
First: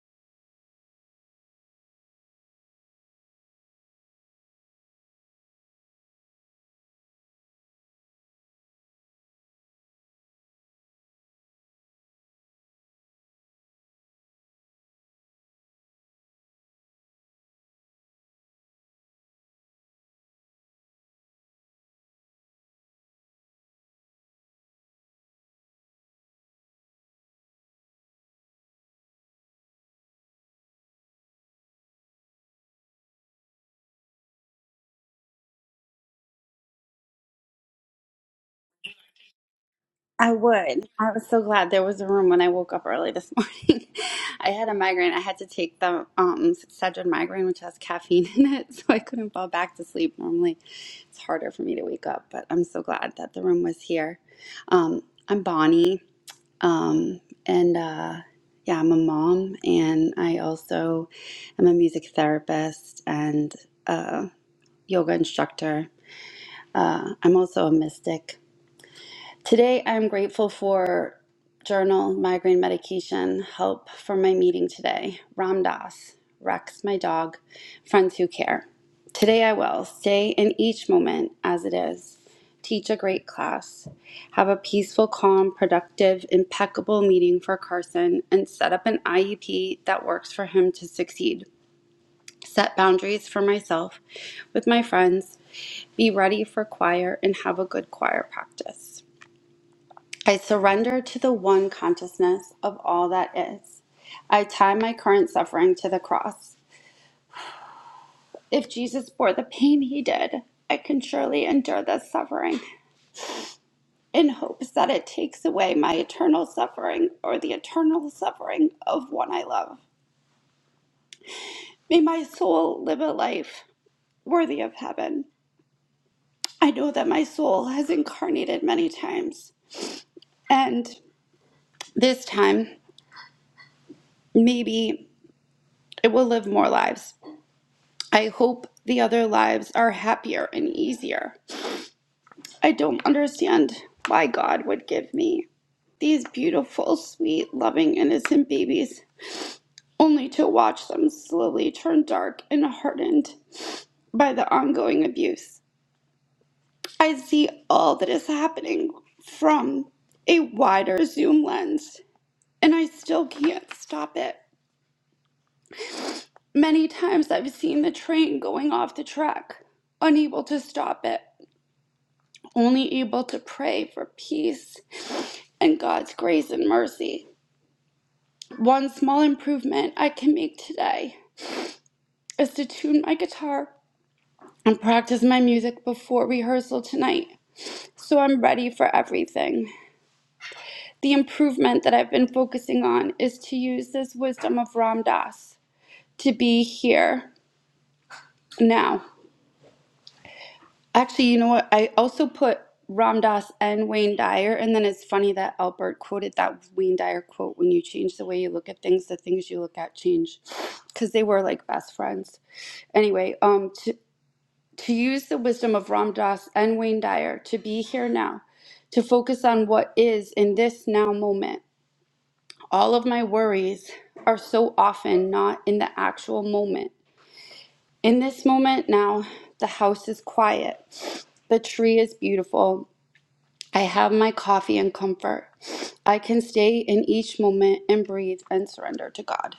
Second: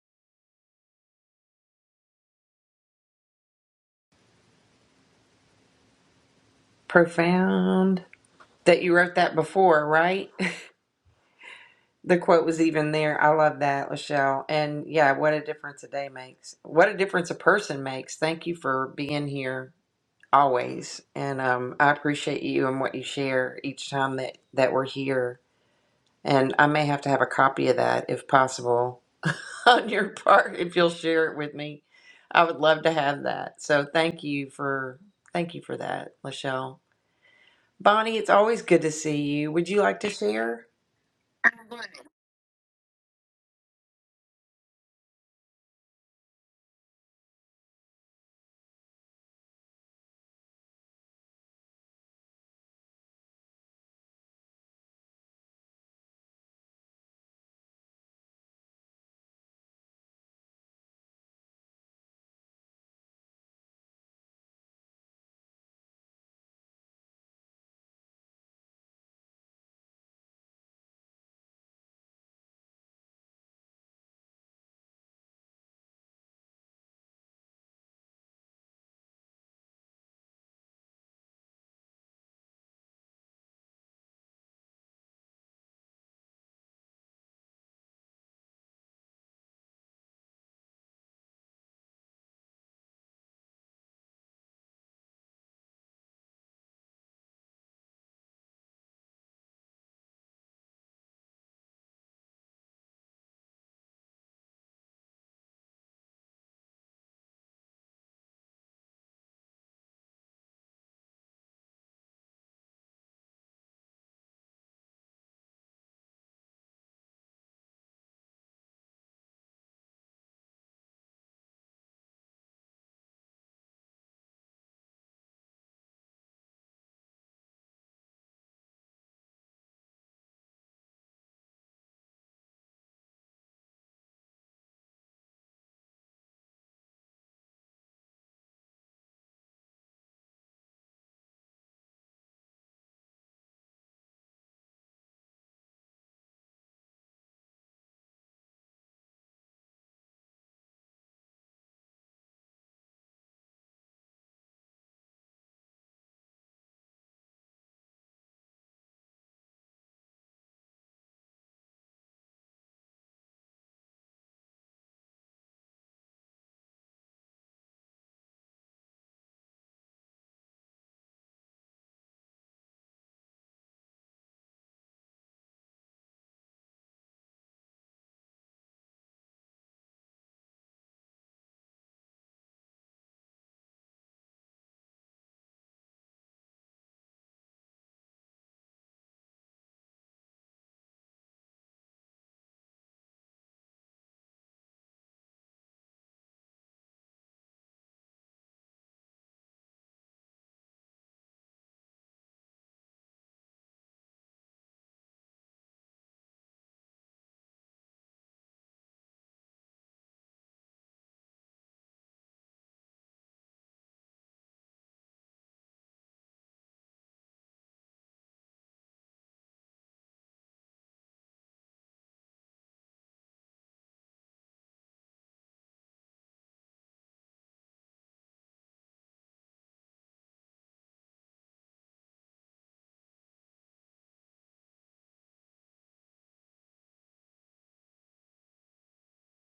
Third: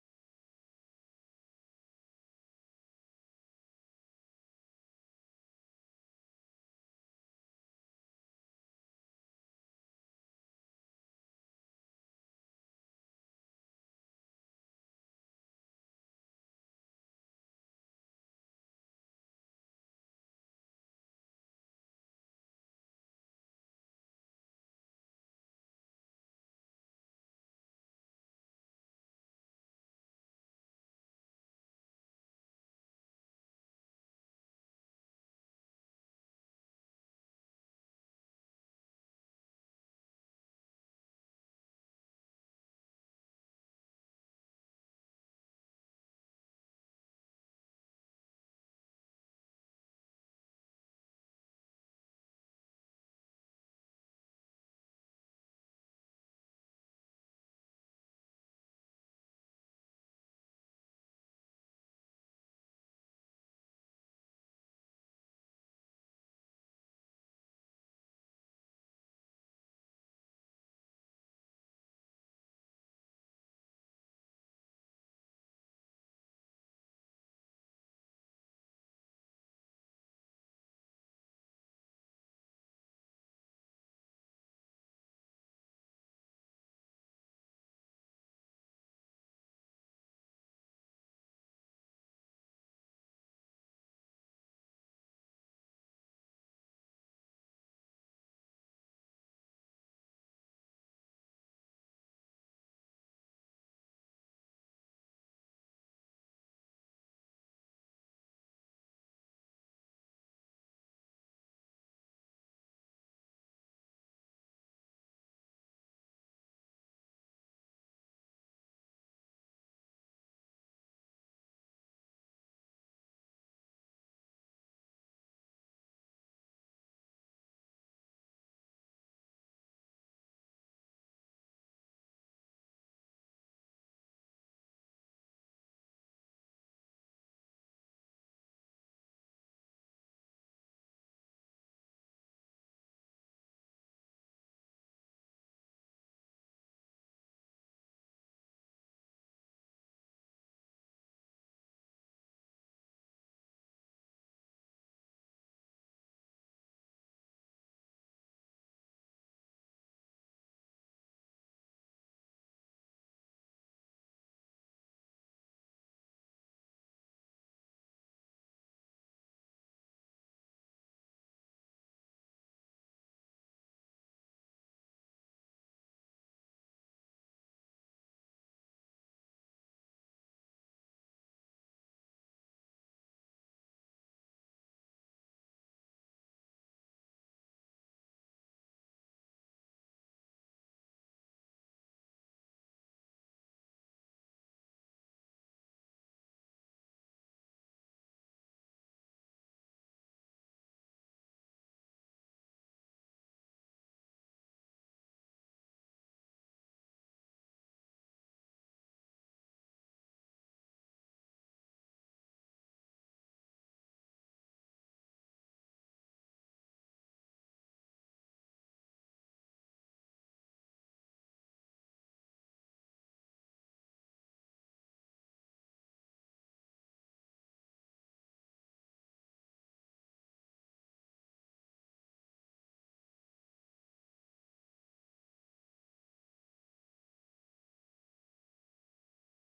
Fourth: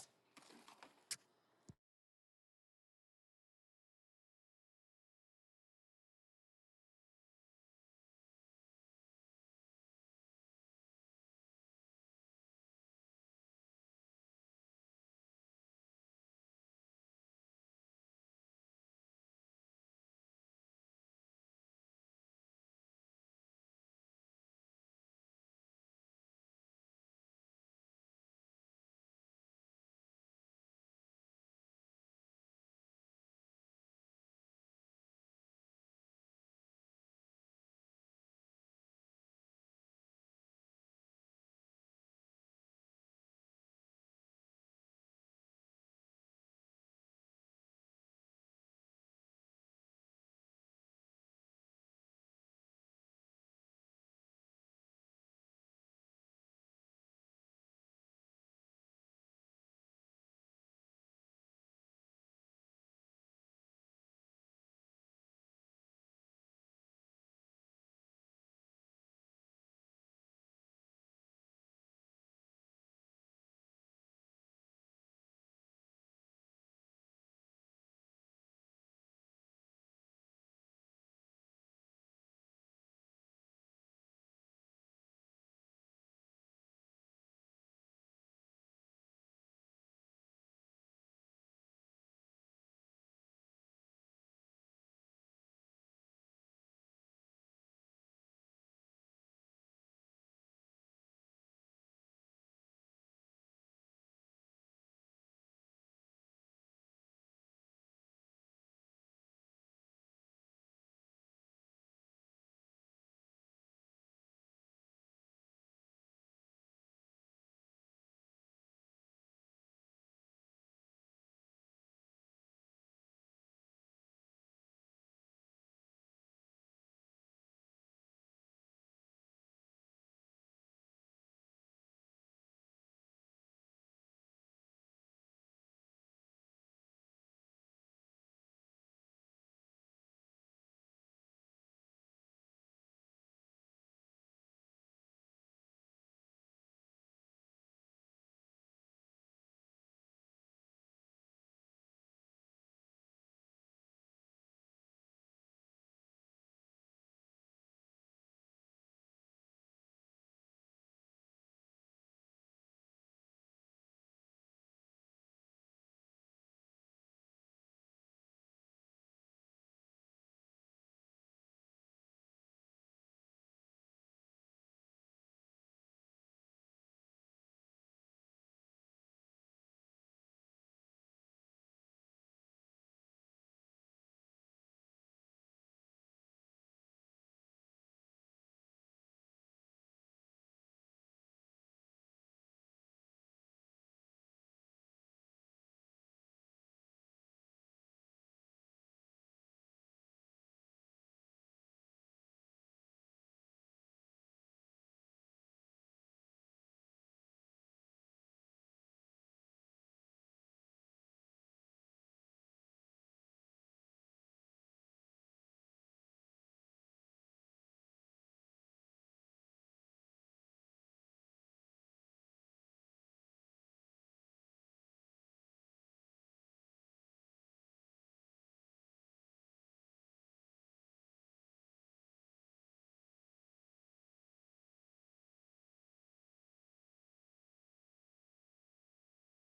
Profound that you wrote that before, right? The quote was even there. I love that, Lachelle. And yeah, what a difference a day makes. What a difference a person makes. Thank you for being here always. And um, I appreciate you and what you share each time that, that we're here. And I may have to have a copy of that if possible on your part, if you'll share it with me. I would love to have that. So thank you for thank you for that, Lachelle. Bonnie, it's always good to see you. Would you like to
I
share?
would. I was so glad there was a room when I woke up early this morning. I had a migraine. I had to take the um Excedrin migraine, which has caffeine in it, so I couldn't fall back to sleep. Normally, it's harder for me to wake up, but I'm so glad that the room was here. Um, I'm Bonnie, um, and uh, yeah, I'm a mom, and I also am a music therapist and a yoga instructor. Uh, I'm also a mystic Today, I'm grateful for journal migraine medication, help for my meeting today, Ram Dass, Rex, my dog, friends who care. Today, I will stay in each moment as it is, teach a great class, have a peaceful, calm, productive, impeccable meeting for Carson, and set up an IEP that works for him to succeed. Set boundaries for myself, with my friends, be ready for choir, and have a good choir practice. I surrender to the one consciousness of all that is. I tie my current suffering to the cross. If Jesus bore the pain he did, I can surely endure this suffering in hopes that it takes away my eternal suffering or the eternal suffering of one I love. May my soul live a life worthy of heaven. I know that my soul has incarnated many times, and this time, maybe it will live more lives I hope the other lives are happier and easier. I don't understand why God would give me these beautiful, sweet, loving, innocent babies only to watch them slowly turn dark and hardened by the ongoing abuse. I see all that is happening from a wider zoom lens, and I still can't stop it. Many times I've seen the train going off the track, unable to stop it. only able to pray for peace and God's grace and mercy. One small improvement I can make today is to tune my guitar and practice my music before rehearsal tonight so I'm ready for everything. The improvement that I've been focusing on is to use this wisdom of Ram Dass to be here now. Actually, you know what? I also put Ram Dass and Wayne Dyer, and then it's funny that Albert quoted that Wayne Dyer quote when you change the way you look at things, the things you look at change. Because they were like best friends. Anyway, um, to, to use the wisdom of Ram Dass and Wayne Dyer to be here now, to focus on what is in this now moment. All of my worries are so often not in the actual moment. In this moment now, the house is quiet. The tree is beautiful. I have my coffee and comfort. I can stay in each moment and breathe and surrender to God.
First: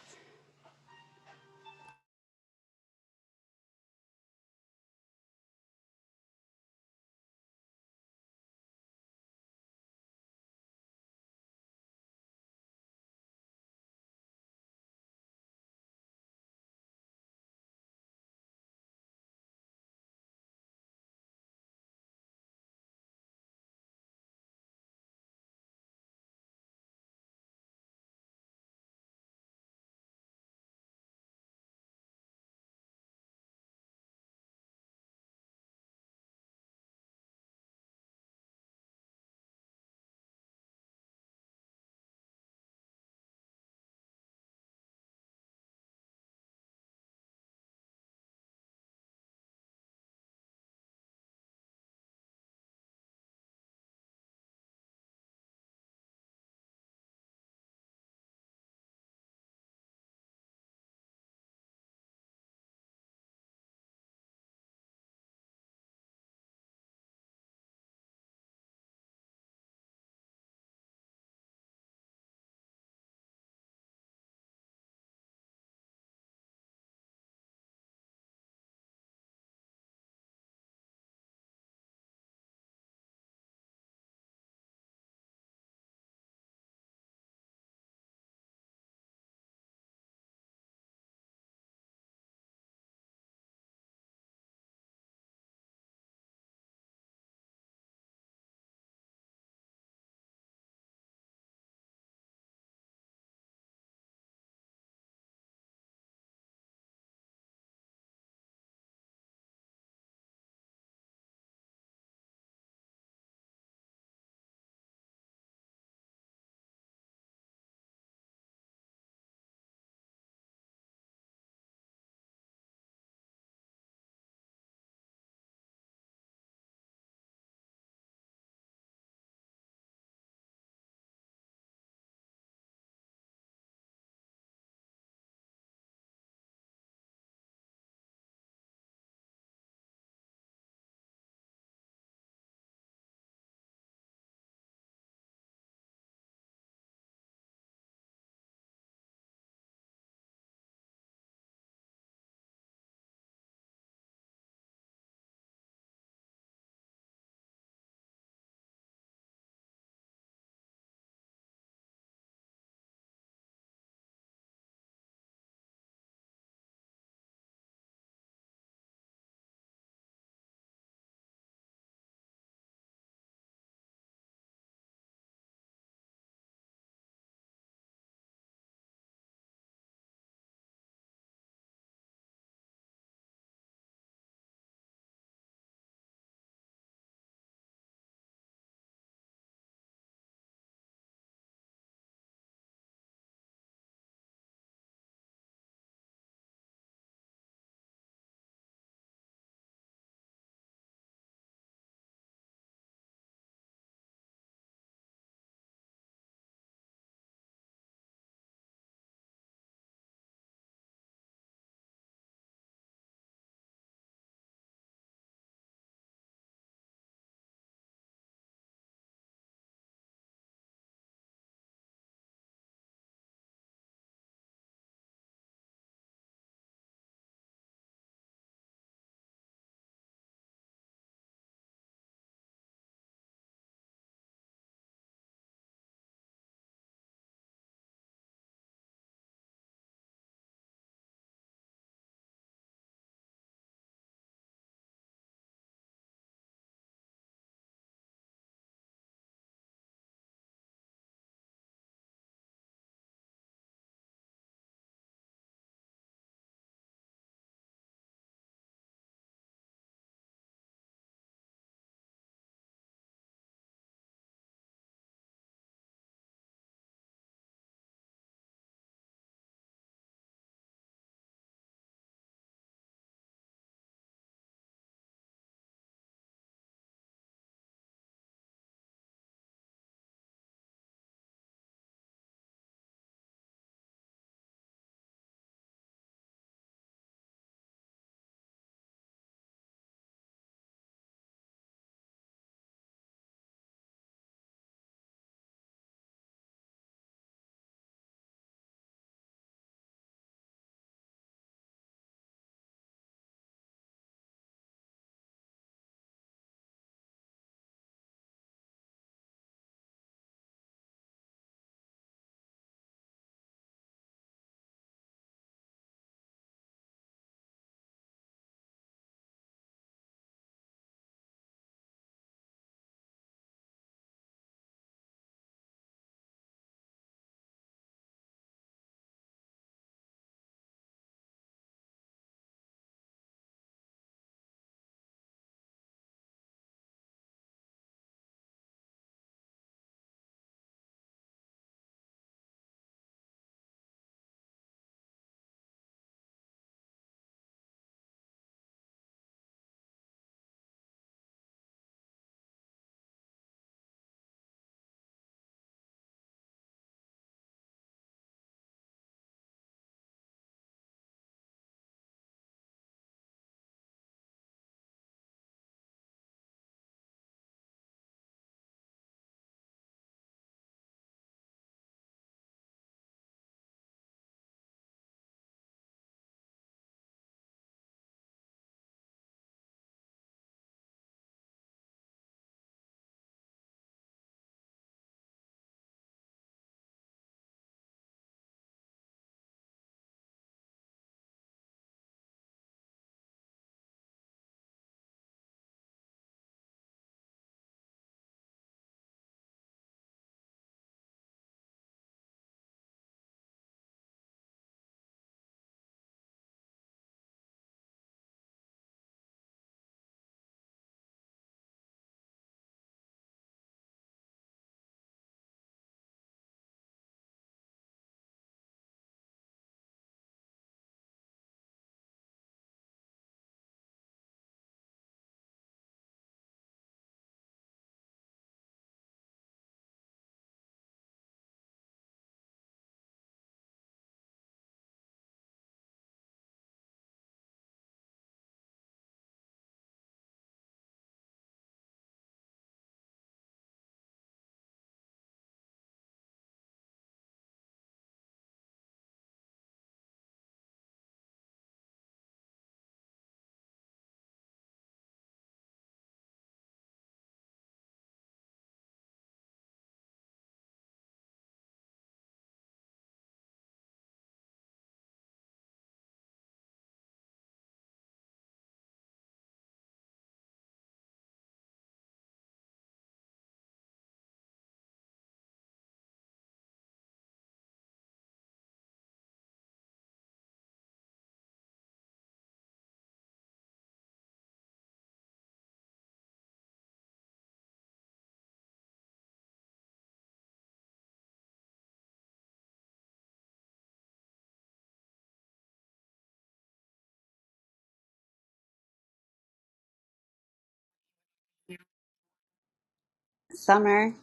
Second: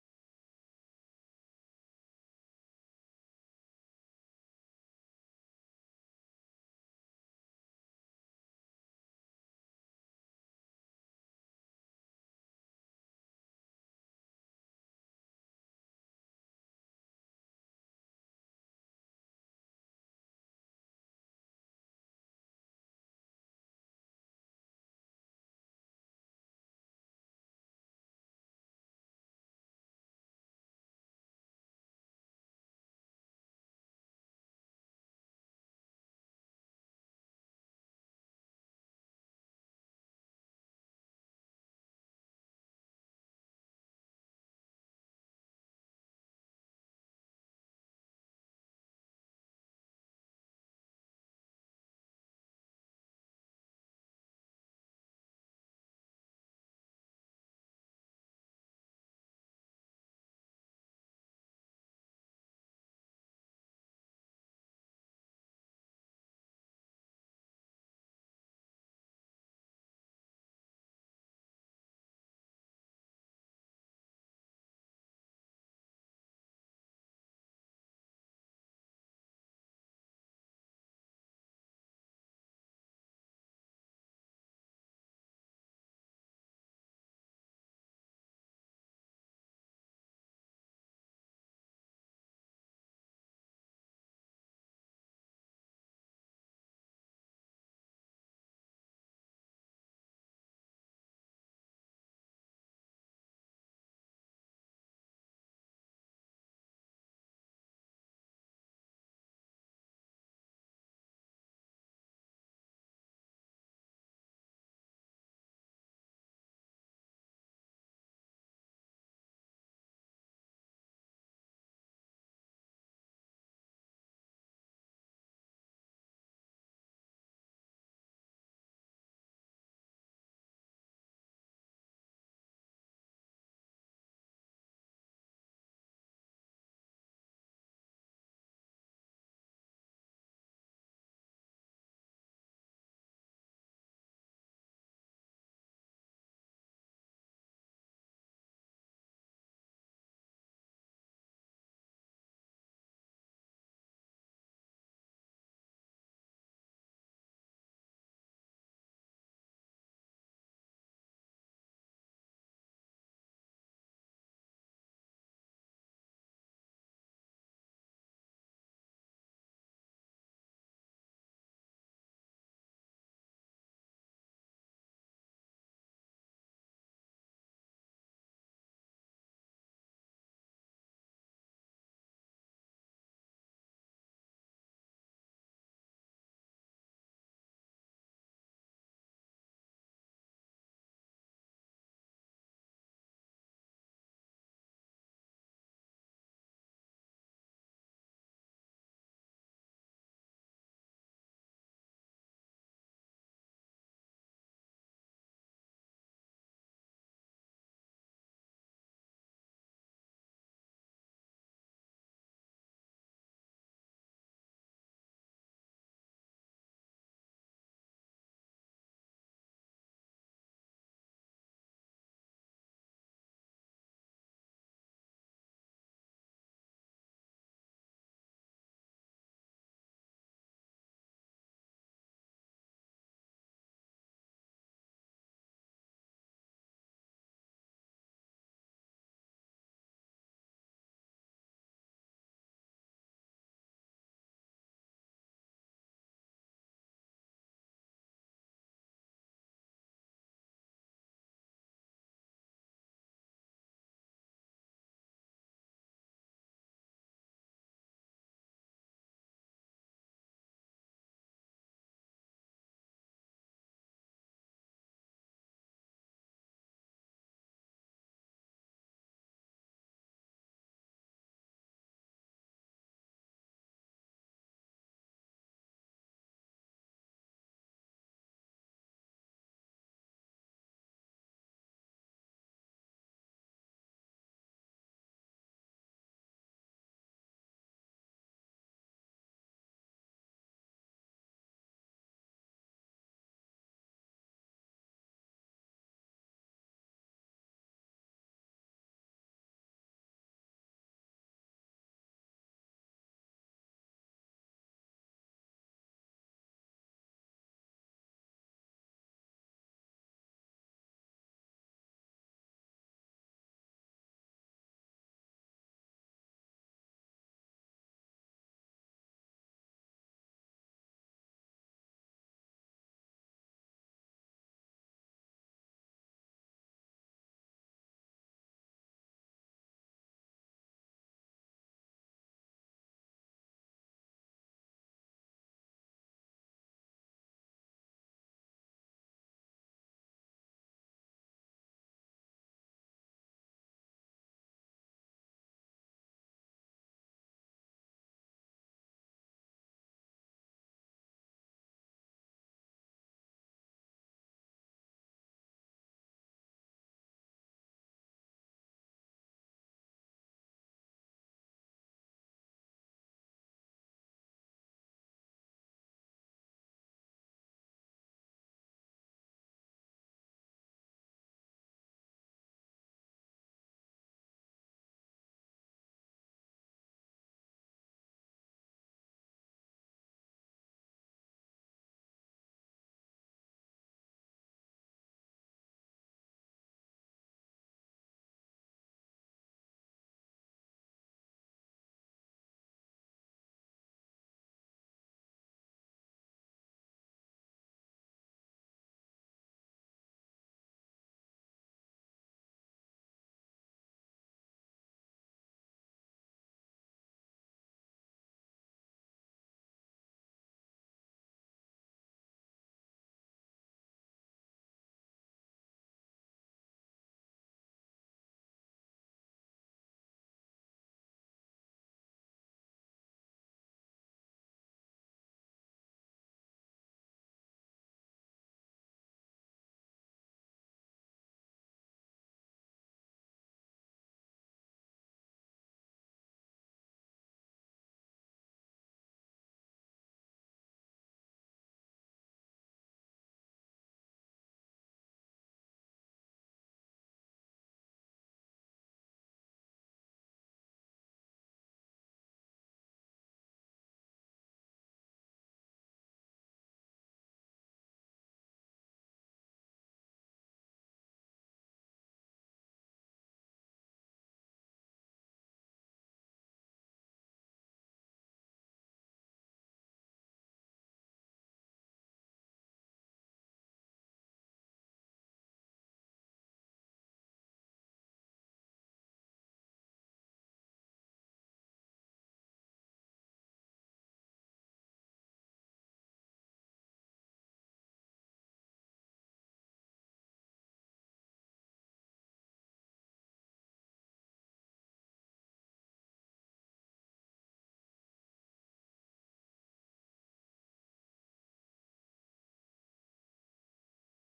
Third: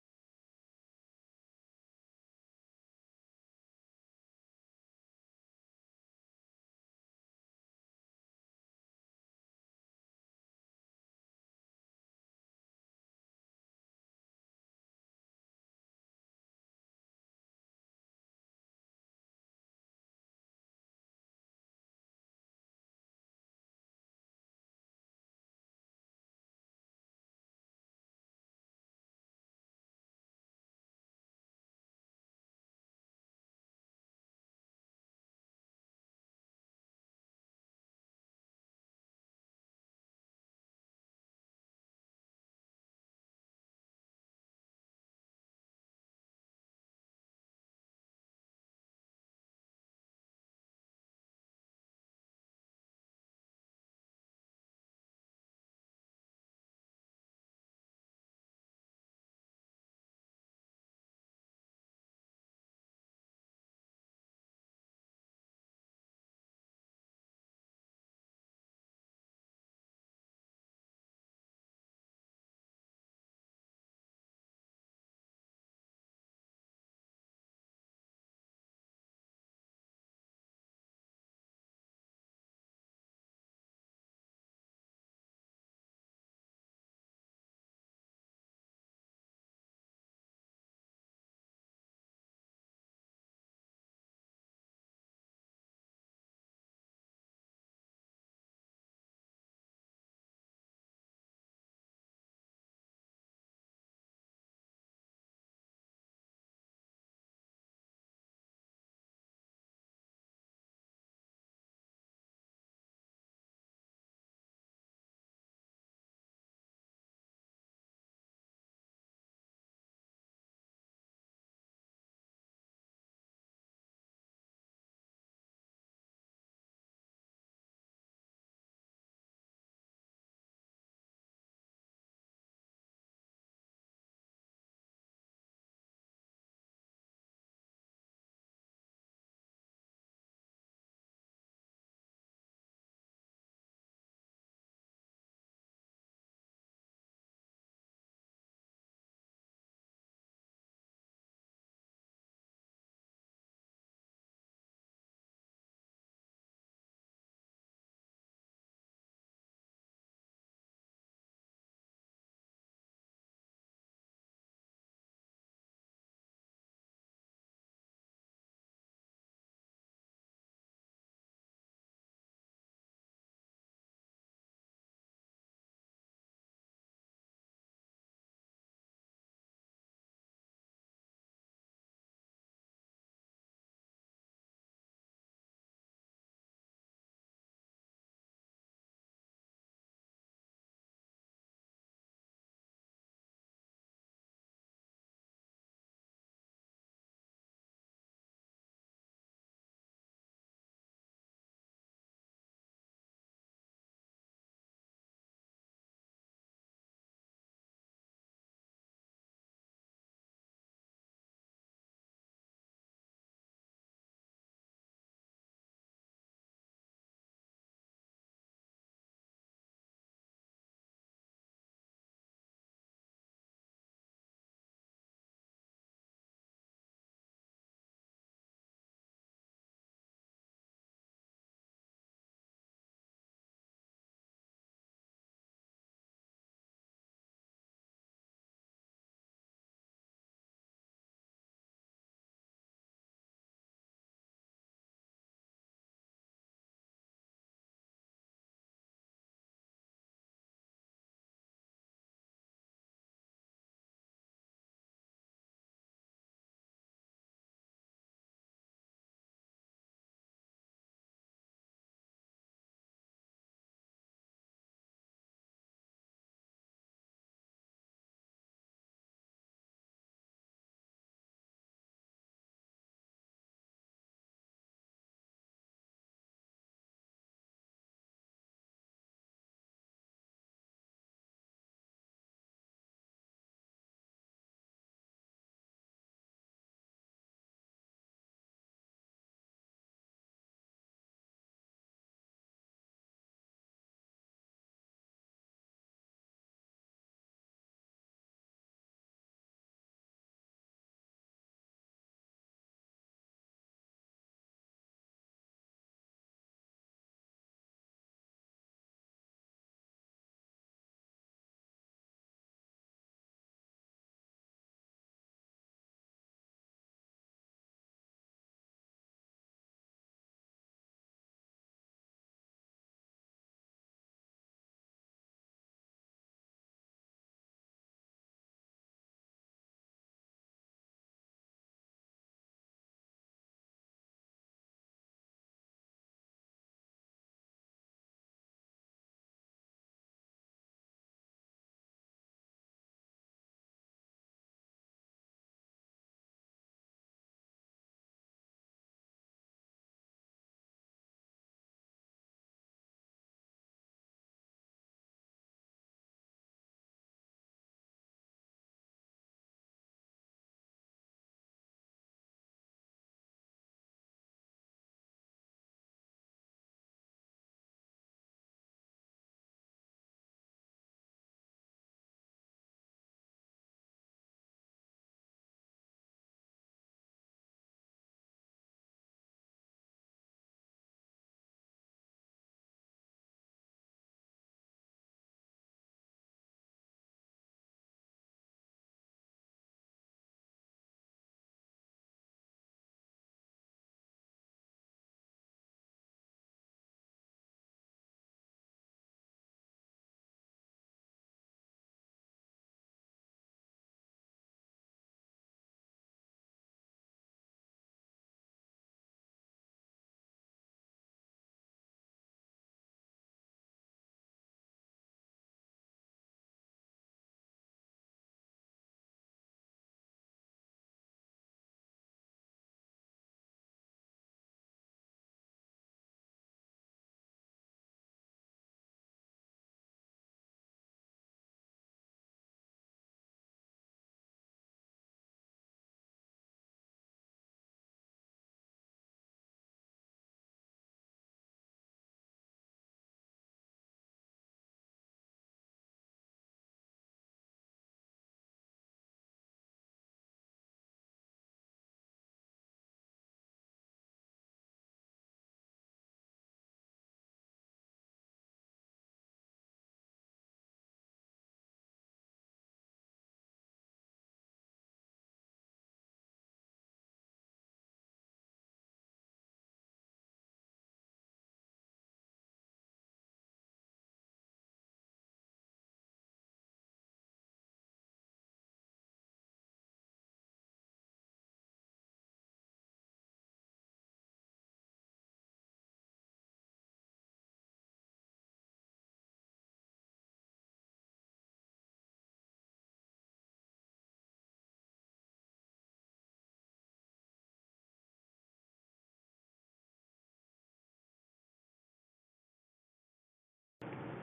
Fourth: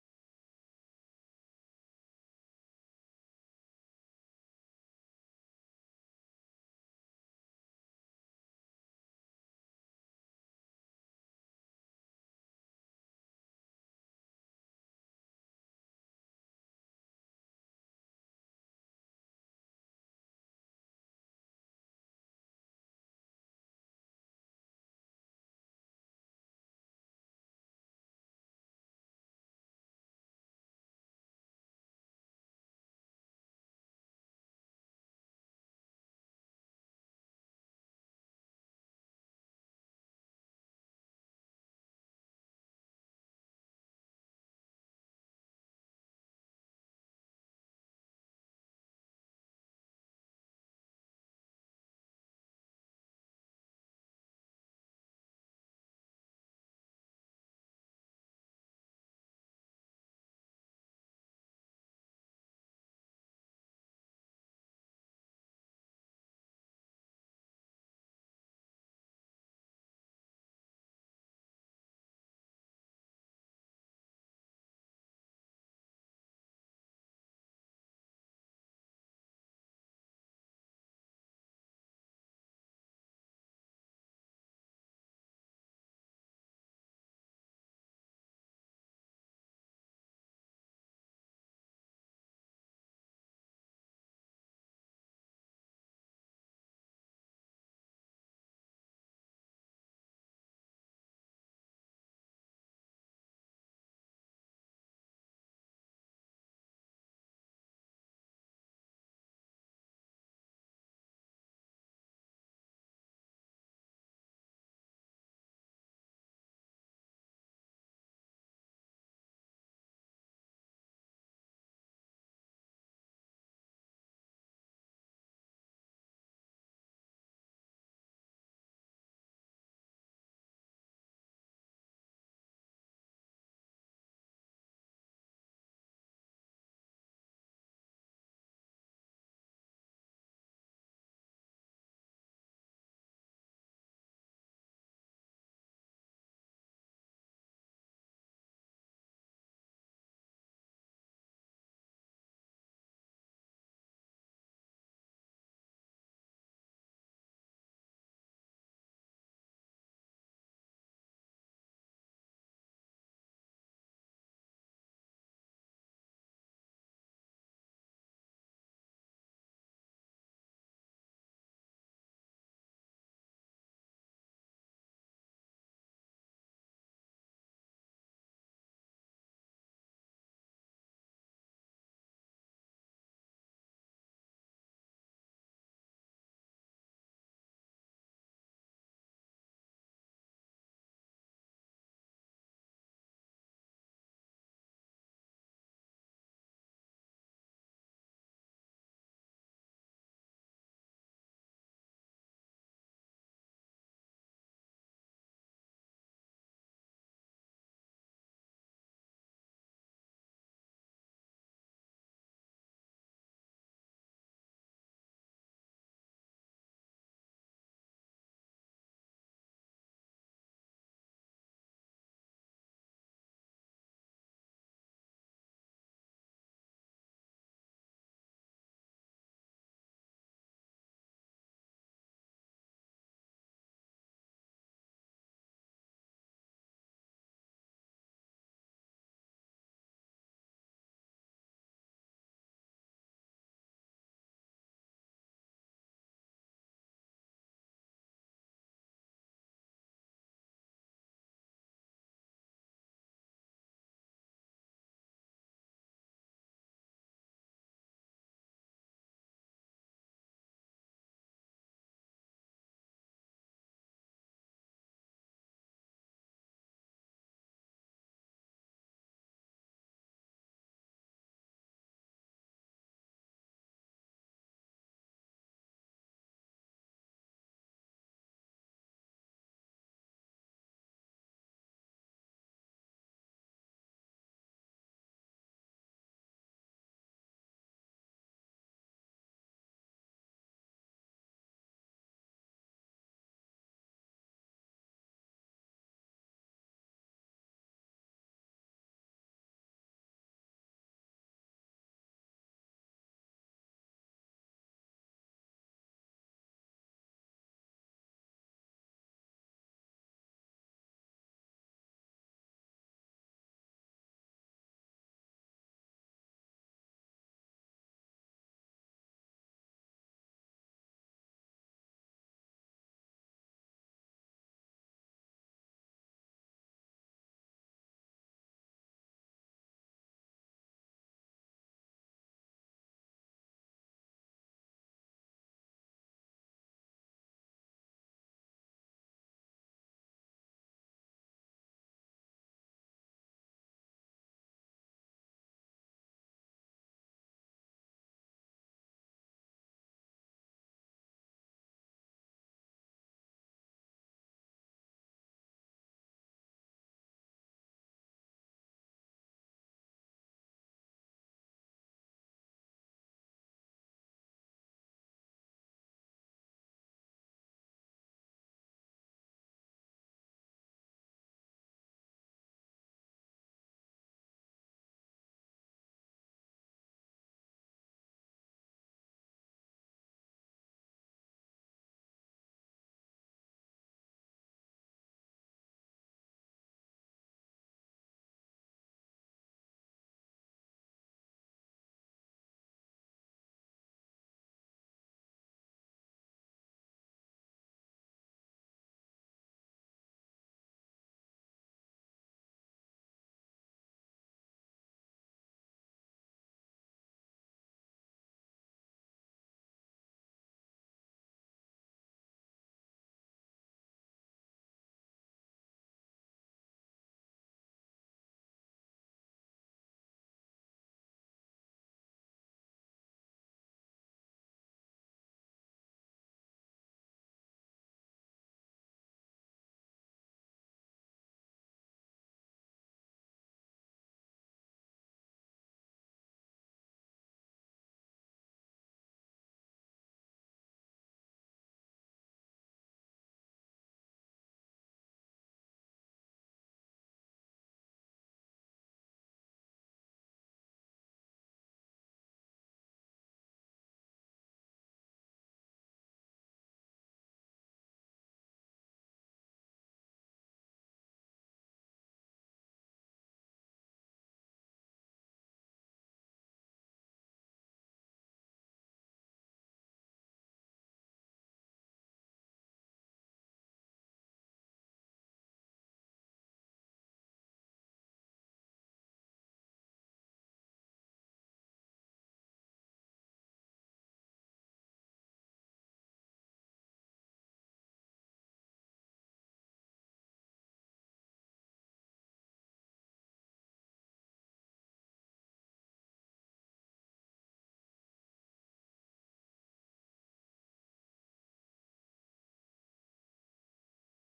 Summer,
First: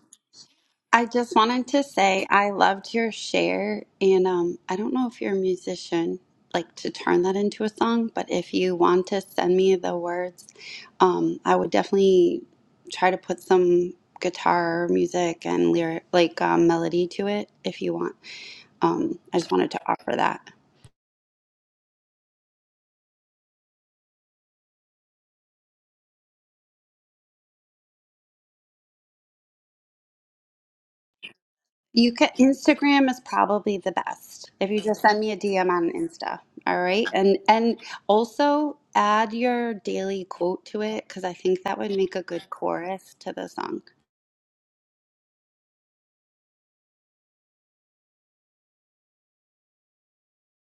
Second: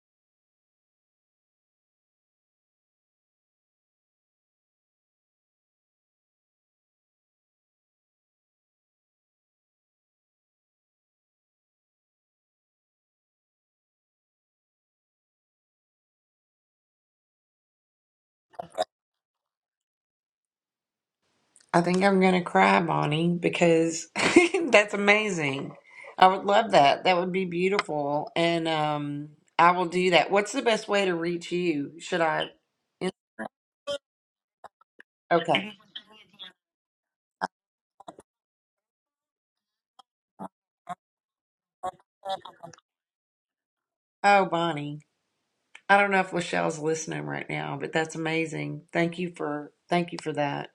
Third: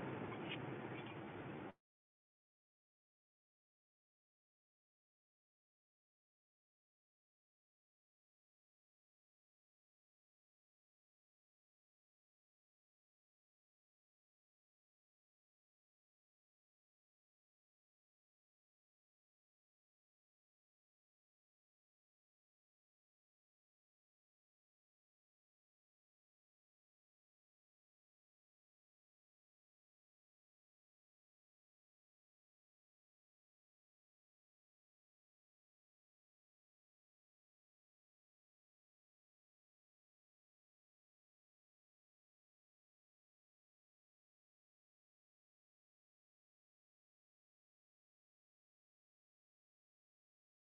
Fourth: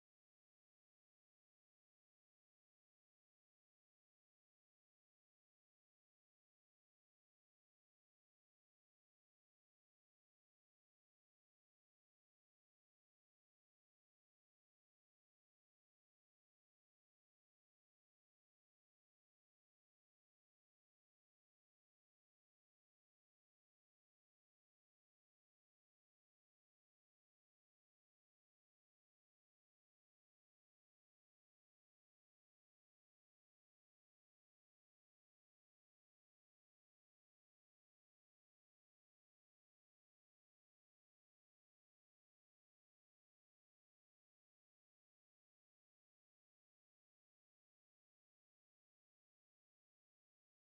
I just wanted to say I loved your share, and um, I don't know if you're a musician, like to turn that into a song, but if you want to send me the words, um, I would definitely try to put some guitar music and lyric, like um, melody to it if you want. Um, I just wanted to offer that.
I think I'm going to cry, Bonnie, because that's amazing. I would love that. That would be beautiful. And um, I will do that. What's the best way to reach you?
You
Should
can
I?
Instagram is probably the best. If you just send me a DM
Okay.
on Insta, all right? And and also add your daily quote to it because I think that would make a good chorus to the song.
Oh, Bonnie. I don't know if Lachelle's listening right now, but that's amazing. Thank you for thank you for that.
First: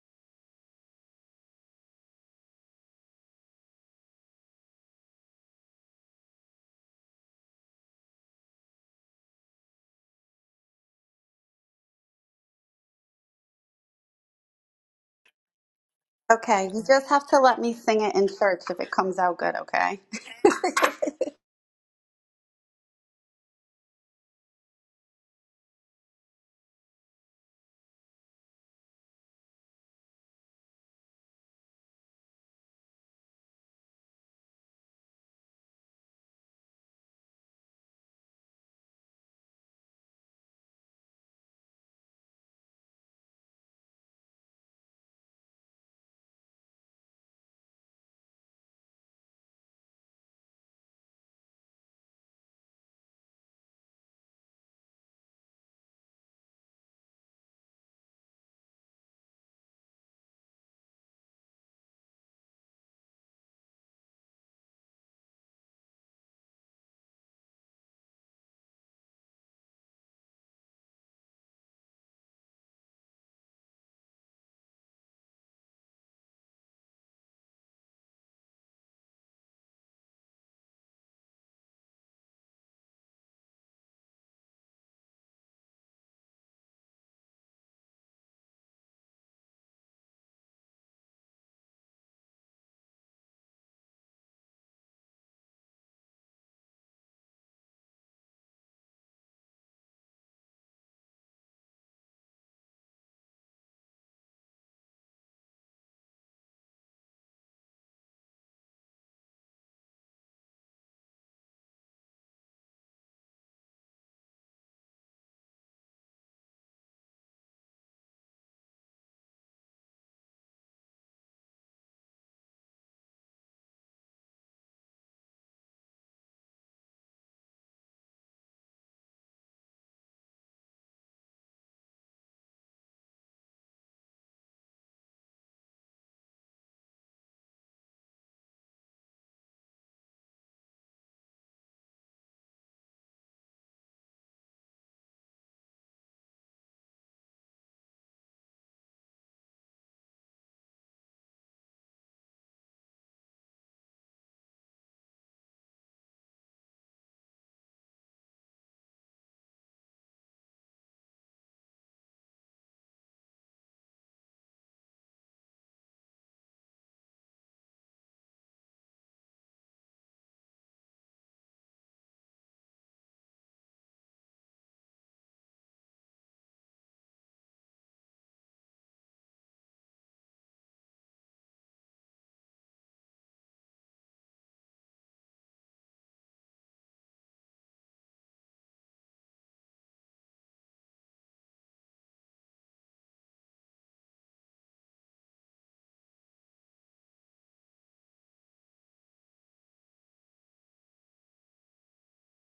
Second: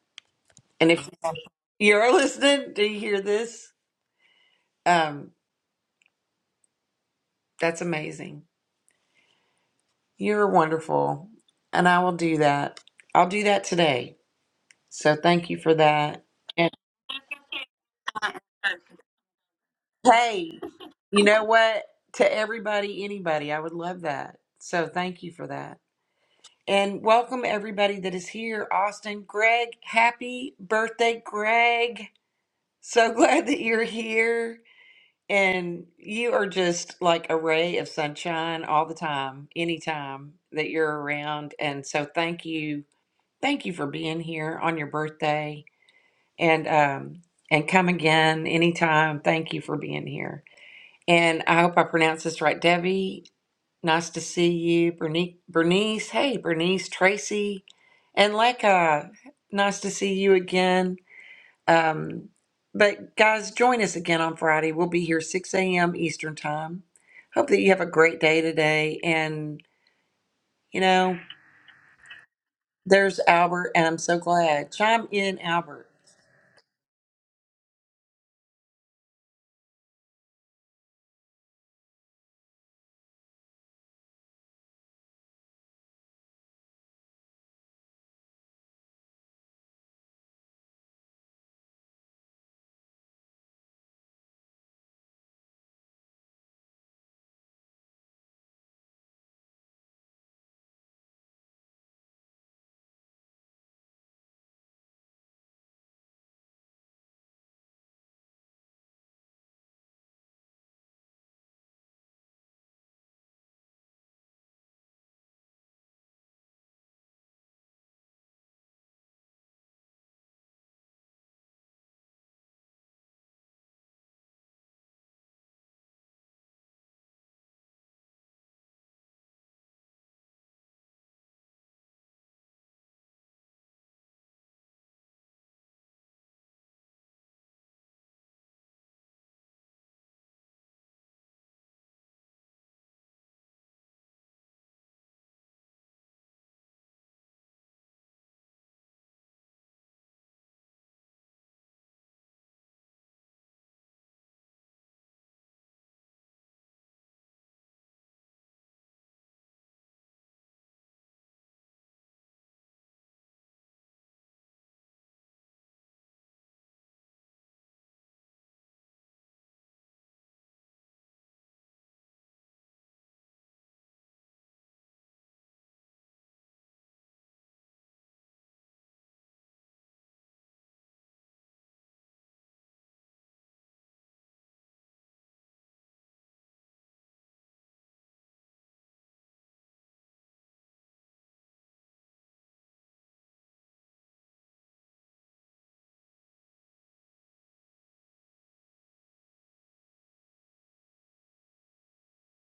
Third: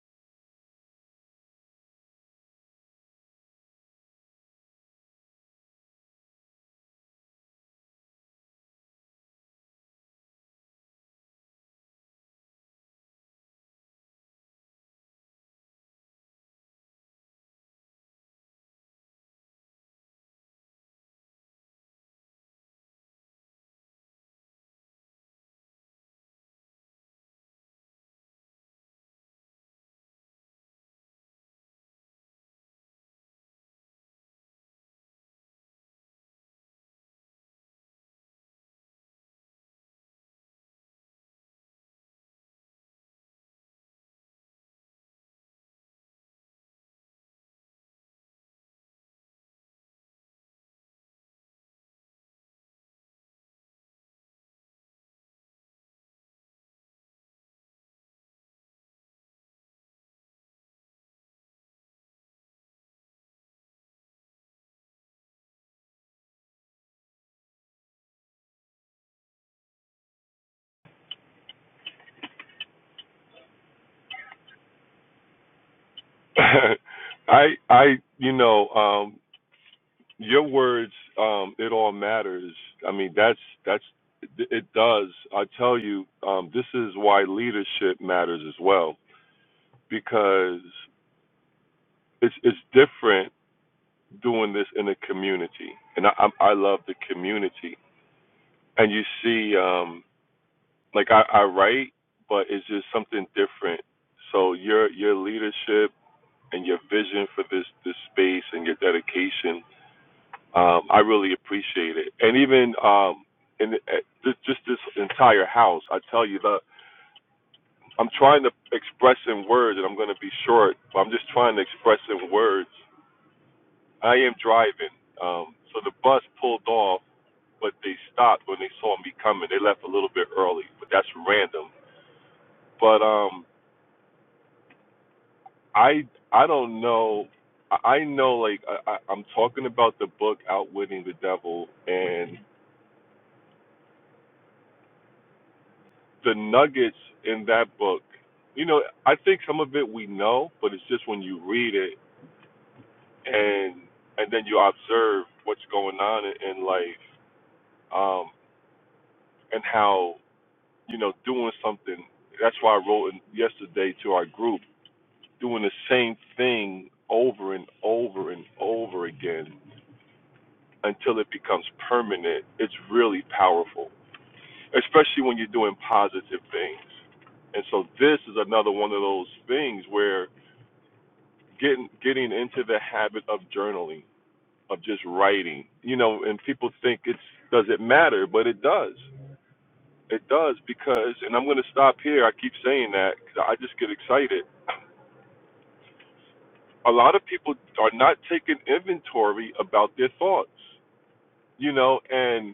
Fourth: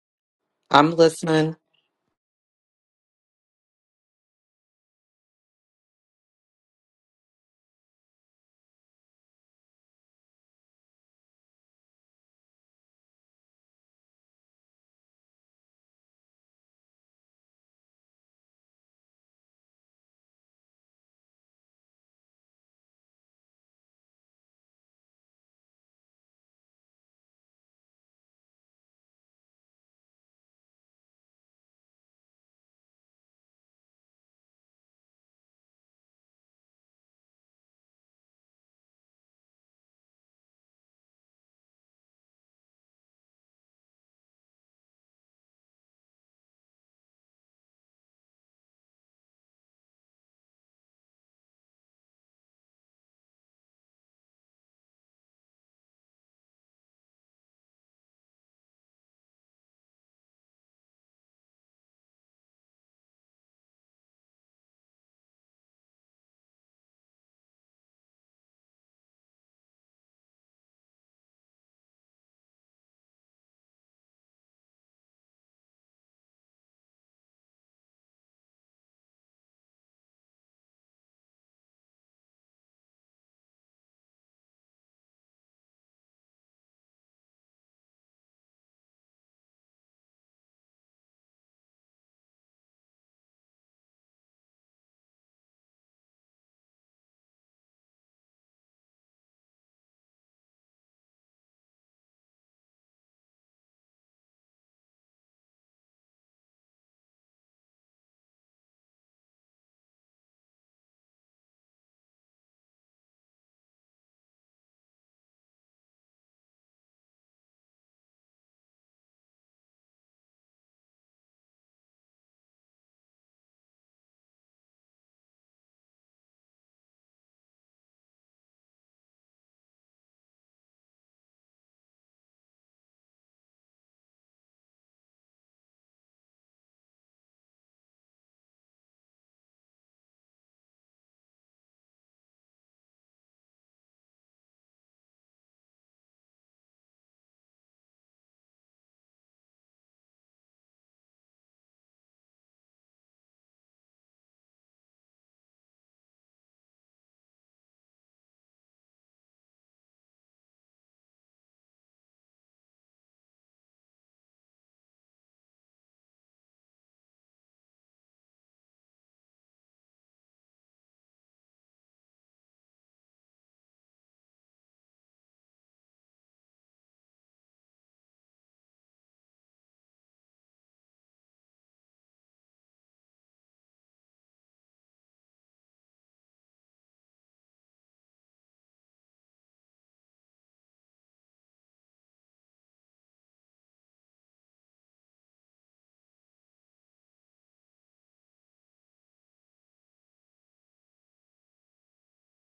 I'm
And if
listening.
you're listening, do you hear this? Um, that's amazing. You're wonderful. And I will do that. I'll do that today. So thank you for that.
Okay,
And
you just have to let me sing it in church if it comes out good, okay?
hey, you know what? To everybody, anybody, I would love that. So thank you for that. And welcome everybody that is here. Austin, Greg, happy birthday, Greg. So glad that you're here. And you are just like a ray of sunshine all the time, anytime that you're around. And so thank you Thank you for being here on your birthday and um and come again anytime. Thank you for being here. And I hope I pronounced this right. Debbie, nice to see you. Bernice, Bernice hey Bernice, Tracy, and Leka, nice to see you again. Um, but guys, join us again on Friday. We'll be here 6 a.m. Eastern time. Hope that you have a great day today. And, you know, there's Albert, and I'm so glad. Chime in, Albert.
I I you know um your words um it all matters. I mean that's that's it does. I tell you um this is why leadership matters as well because it's it's different doing this in a community. And I I, I love the community. And you see um like I I write but it's just something different. So your your leadership and your vision for this this space and your dedication Um, I really appreciate it, and even um, in uh, just, just this entire house. I tell you, the I'm trying to express in words, and I'm going to be short, but I'm just trying to express in words. I am driving, um, so the bus pulled off, but they stopped when they saw me coming. They left a little bit early, but that's random. But um, I I don't know. I I know, like I, I- I'm talking about the book "Outwitting the Devil," and the nuggets in that book, you know, I think some of it we know, but it's just when you read it and and then you observe what's going on in, in life, um, and how you know doing something. That's why I wrote in yesterday to our group, doing the same thing over and over and over again until it becomes permanent. It's really powerful, especially when you're doing positive things. And so this is another one of those things where getting getting into the habit of journaling, of just writing. You know, and people think it's does it matter, but it does. It does because, and I'm going to stop here. I keep saying that 'cause I just get excited. A lot of people are not taking inventory about their thoughts. You know, and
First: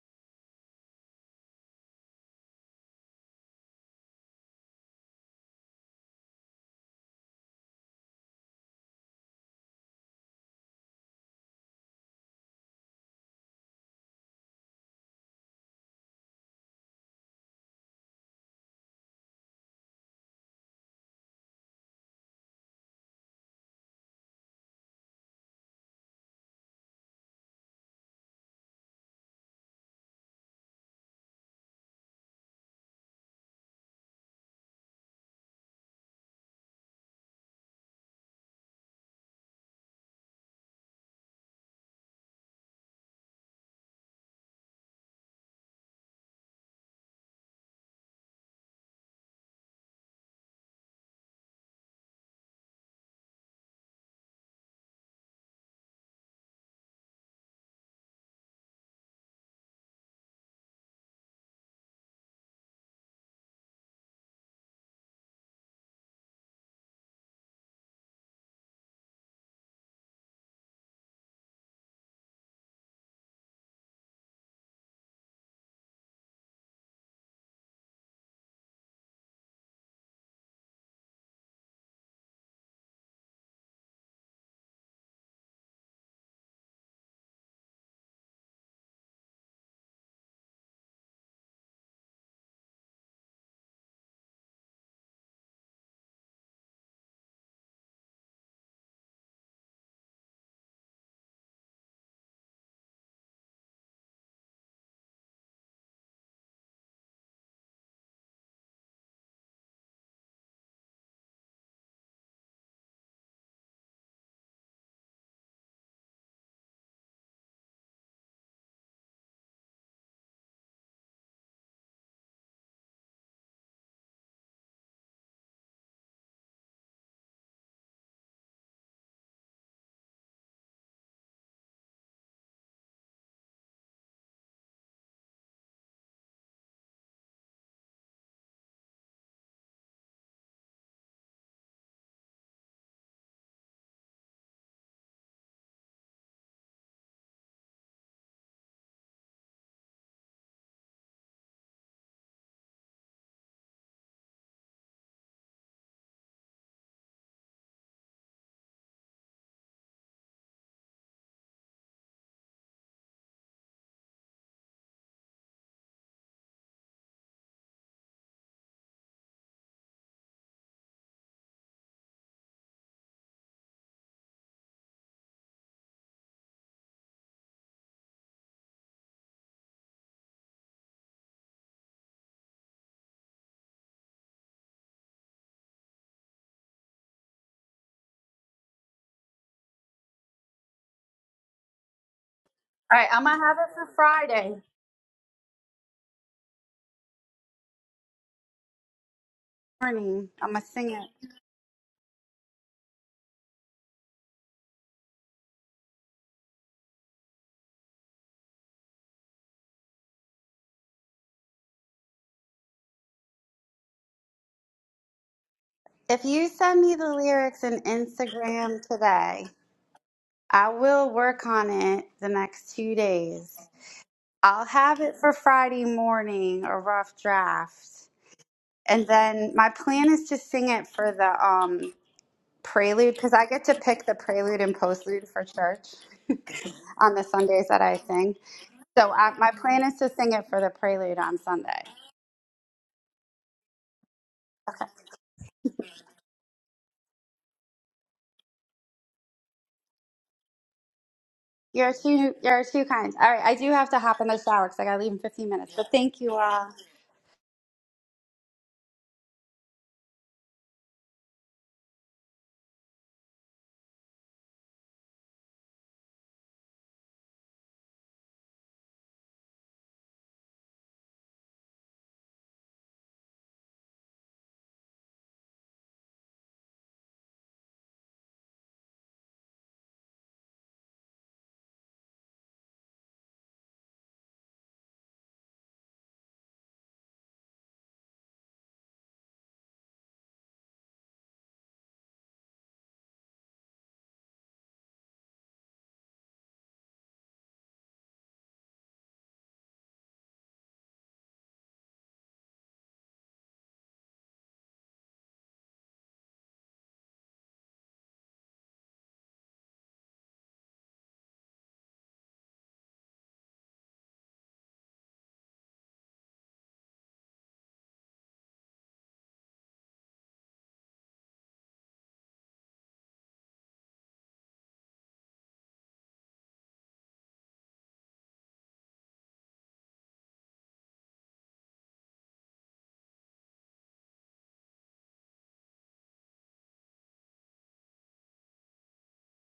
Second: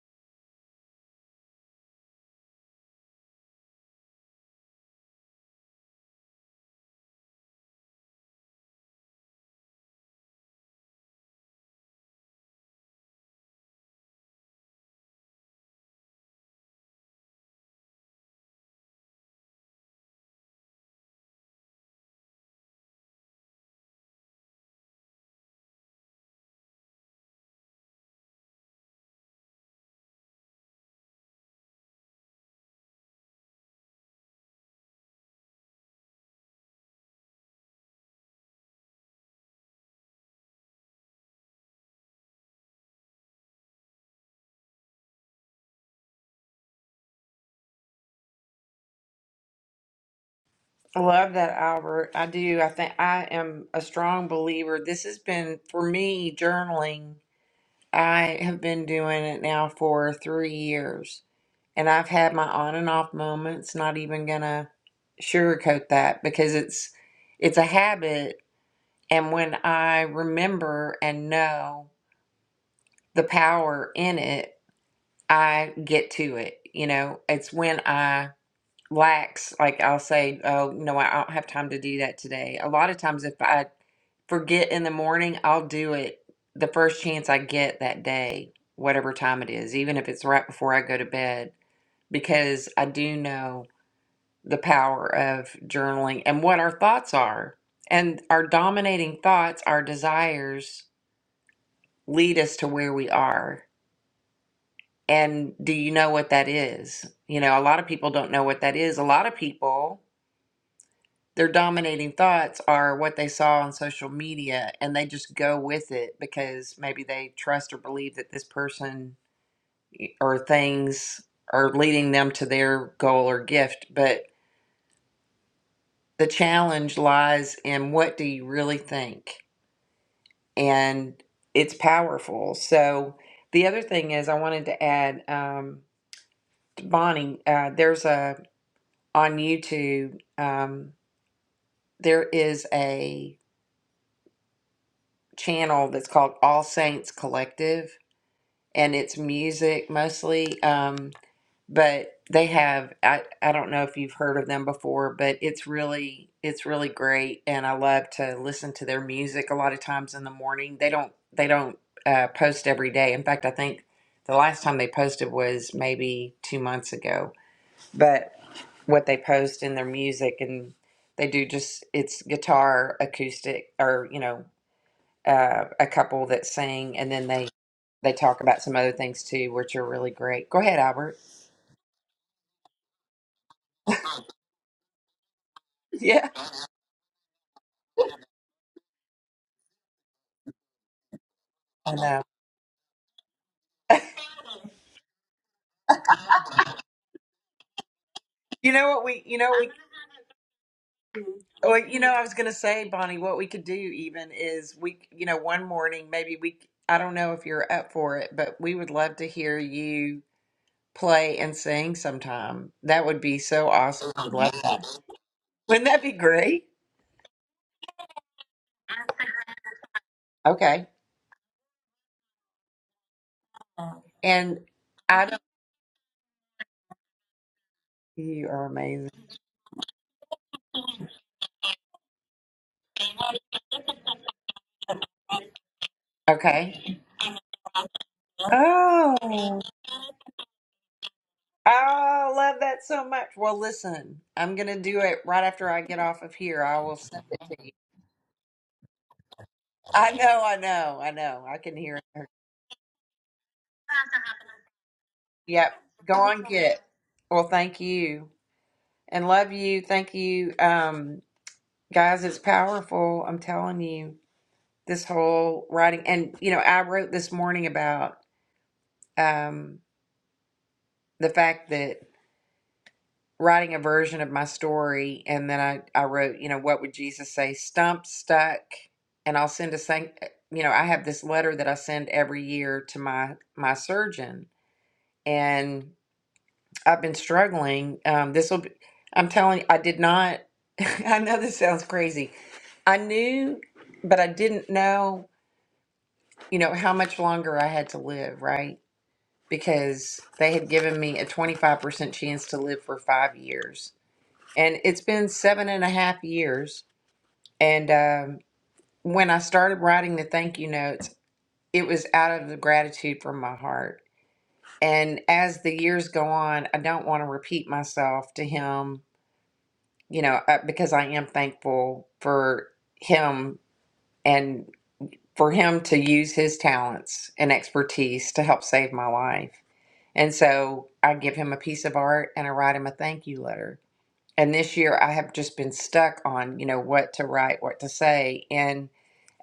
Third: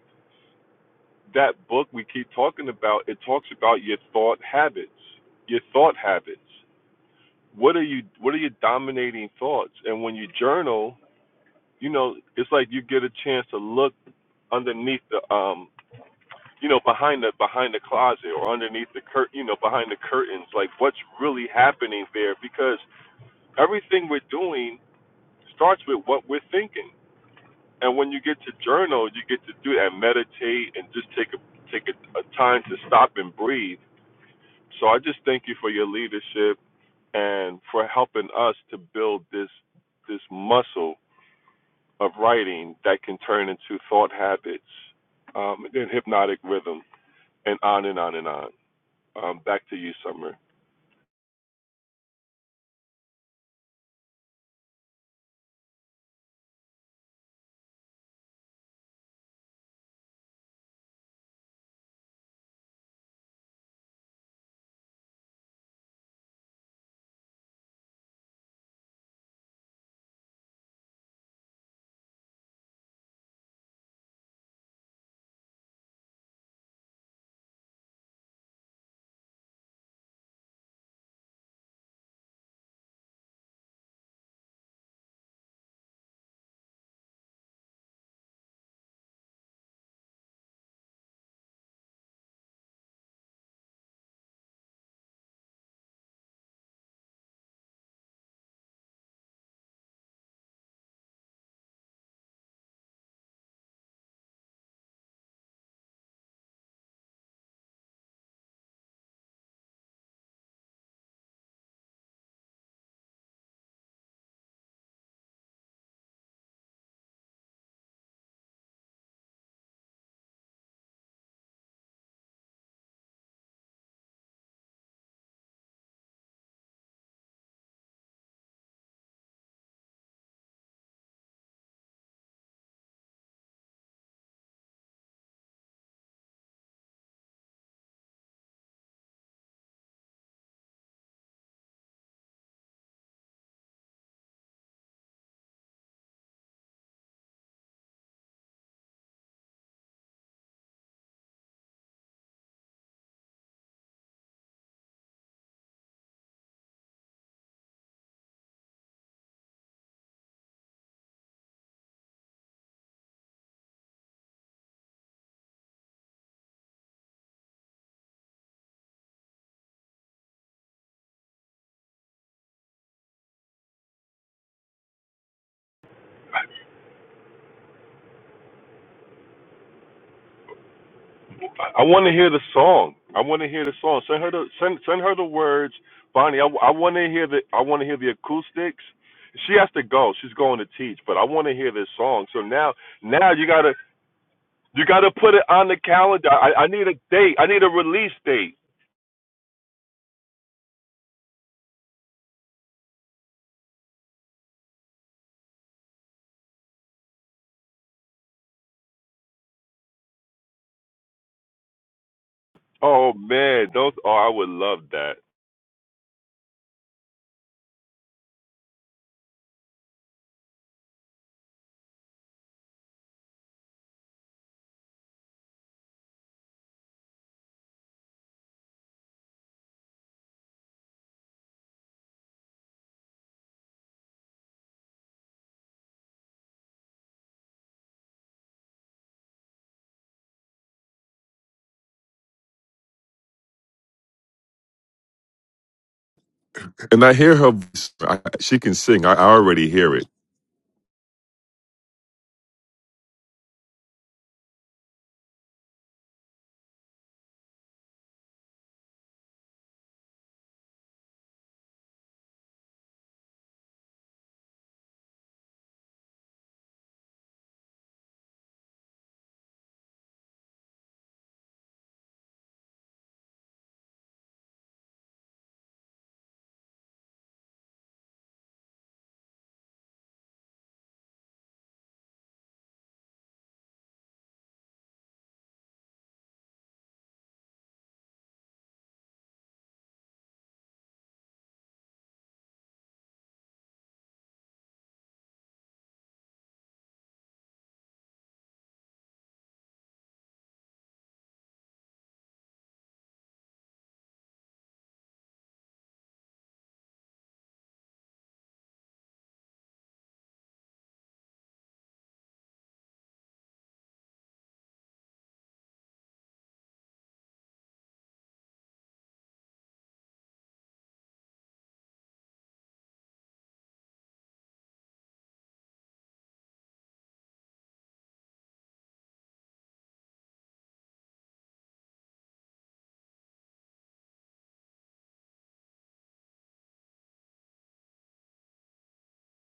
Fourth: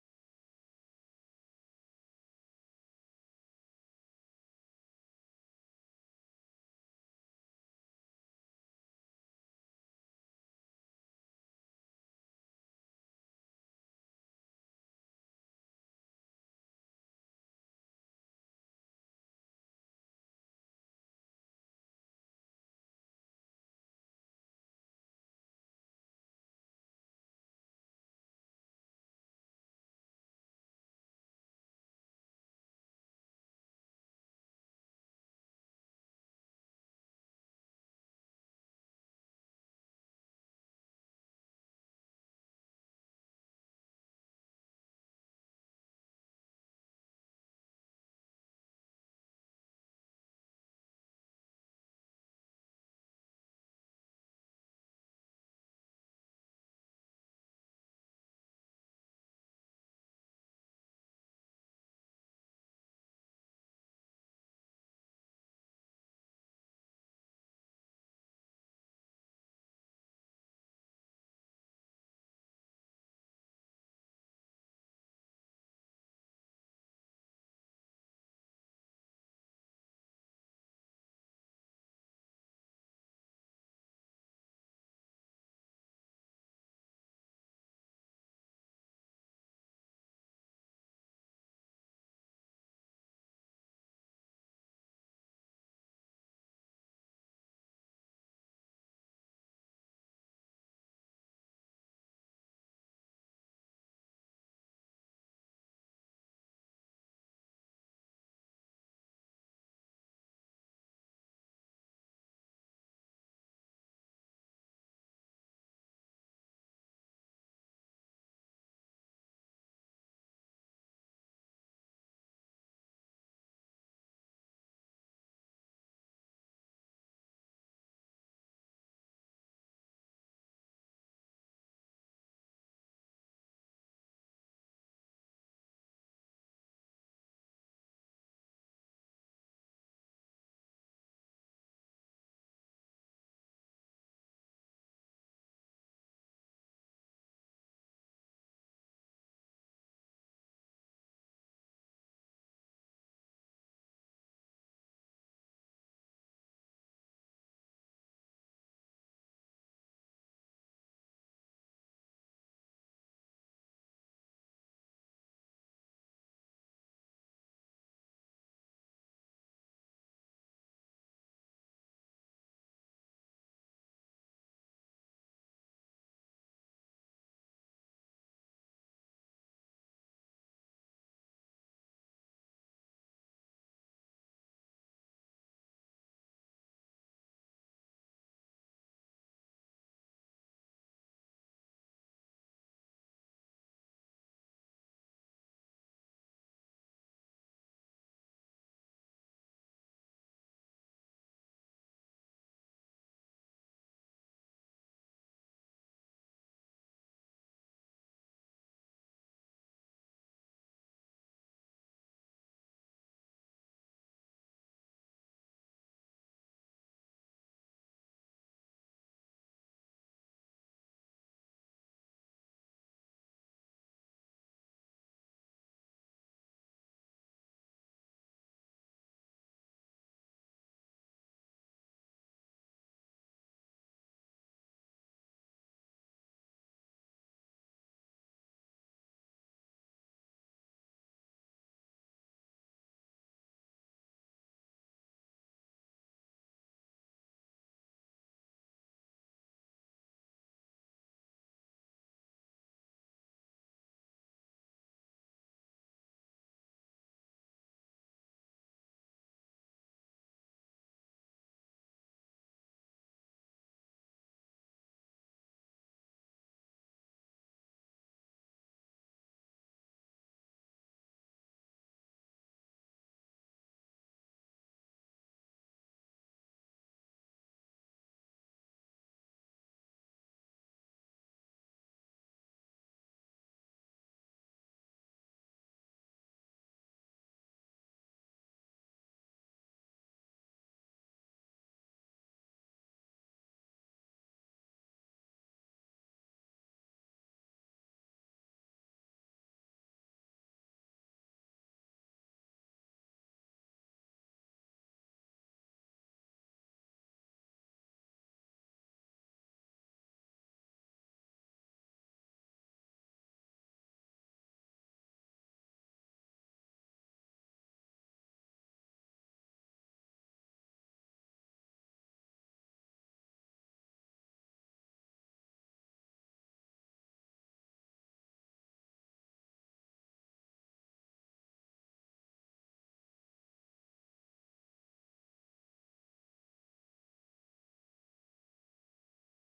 that book we keep talking about, it talks about your thought habits, your thought habits. What are you what are your dominating thoughts? And when you journal, you know, it's like you get a chance to look underneath the um you know behind the behind the closet or underneath the cur you know behind the curtains like what's really happening there because everything we're doing starts with what we're thinking and when you get to journal you get to do that meditate and just take a take a, a time to stop and breathe so i just thank you for your leadership and for helping us to build this this muscle of writing that can turn into thought habits, um, and hypnotic rhythm, and on and on and on. Um, back to you, Summer.
I Love that, Albert. I do. I think I am a strong believer. This has been, for me, journaling. I have been doing it now for three years, and I've had my on and off moments, not even gonna sugarcoat that because it's it's a habit, and when I remember and know the power in it, I get to it. You know, it's when I lax, like I'll say, oh, no, I don't have time to do that today. A lot of times if I forget in the morning, I'll do it the first chance I get that day, whatever time it is, even if it's right before I go to bed, because I do know the power of journaling and what our thoughts are. And our dominating thoughts, our desires lead us to where we are. And do you know what that is? You know, a lot of people don't know what that is. A lot of people their dominating thoughts are what they saw on social media and they just go with it because maybe they trust or believe that this person eh, or things are leading them to their goal or gift but the challenge lies in what do you really think and it's powerful so the other thing is i wanted to add um, to bonnie uh, there's a on youtube um, there is a channel that's called all saints collective and it's music mostly. Um, but they have I, I don't know if you've heard of them before, but it's really it's really great, and I love to listen to their music. A lot of times in the morning, they don't they don't uh, post every day. In fact, I think the last time they posted was maybe two months ago. But what they post in their music and they do just it's guitar acoustic or you know uh, a couple that sing, and then they they talk about some other things too, which are really great. Go ahead, Albert.
I, I want to hear the song. I want to hear the song. Send her the send send her the words,
Yeah.
Bonnie. I I, want to hear the I want to hear the acoustics. She has to go. She's going to teach, but I want to hear this
I know.
song. So now
All right, I'm
now
gonna
you
have
gotta
it for Friday
you gotta put it on the calendar. I, I need a date. I need a release date.
You know what we? You know we.
morning. I'm gonna sing it.
Well, you know, I was going to say, Bonnie, what we could do even is we, you know, one morning maybe we. I don't know if you're up for it, but we would love to hear you play and sing sometime. That
Oh
would be
man,
so
those. Oh,
awesome.
I
I'd
would
love
love
that.
that.
Wouldn't that be
If you
great?
send me the lyrics in Instagram today, I
Okay.
will work on it the next two days
And
I'll have it
I
for
don't.
Friday morning, a rough draft.
You are
And
amazing.
then my plan is to sing it for the um, prelude because I get to pick the prelude and postlude for church
Okay.
on the Sundays that I sing. So I,
Oh.
my plan is to sing it for the prelude on Sunday.
I love that so much. Well, listen, I'm going to
Okay.
do it right after I get off of here. I will
And I
send
hear
it
her
to you.
voice. I, she can sing. I, I already hear it.
I know, I know, I know. I can
You're
hear her.
two, you're two kinds. All right. I do have to hop in the shower because I got to leave in 15
Yep.
minutes. But
Go
thank you
on,
all.
get. Well, thank you and love you. Thank you. Um, guys, it's powerful. I'm telling you, this whole writing. And, you know, I wrote this morning about um, the fact that writing a version of my story and then I, I wrote you know what would jesus say stumped stuck and i'll send a thing you know i have this letter that i send every year to my my surgeon and i've been struggling um, this will be i'm telling you i did not i know this sounds crazy i knew but i didn't know you know how much longer i had to live right because they had given me a 25% chance to live for five years and it's been seven and a half years. And um, when I started writing the thank you notes, it was out of the gratitude from my heart. And as the years go on, I don't want to repeat myself to him, you know, uh, because I am thankful for him and for him to use his talents and expertise to help save my life. And so I give him a piece of art and I write him a thank you letter And this year I have just been stuck on, you know, what to write, what to say. And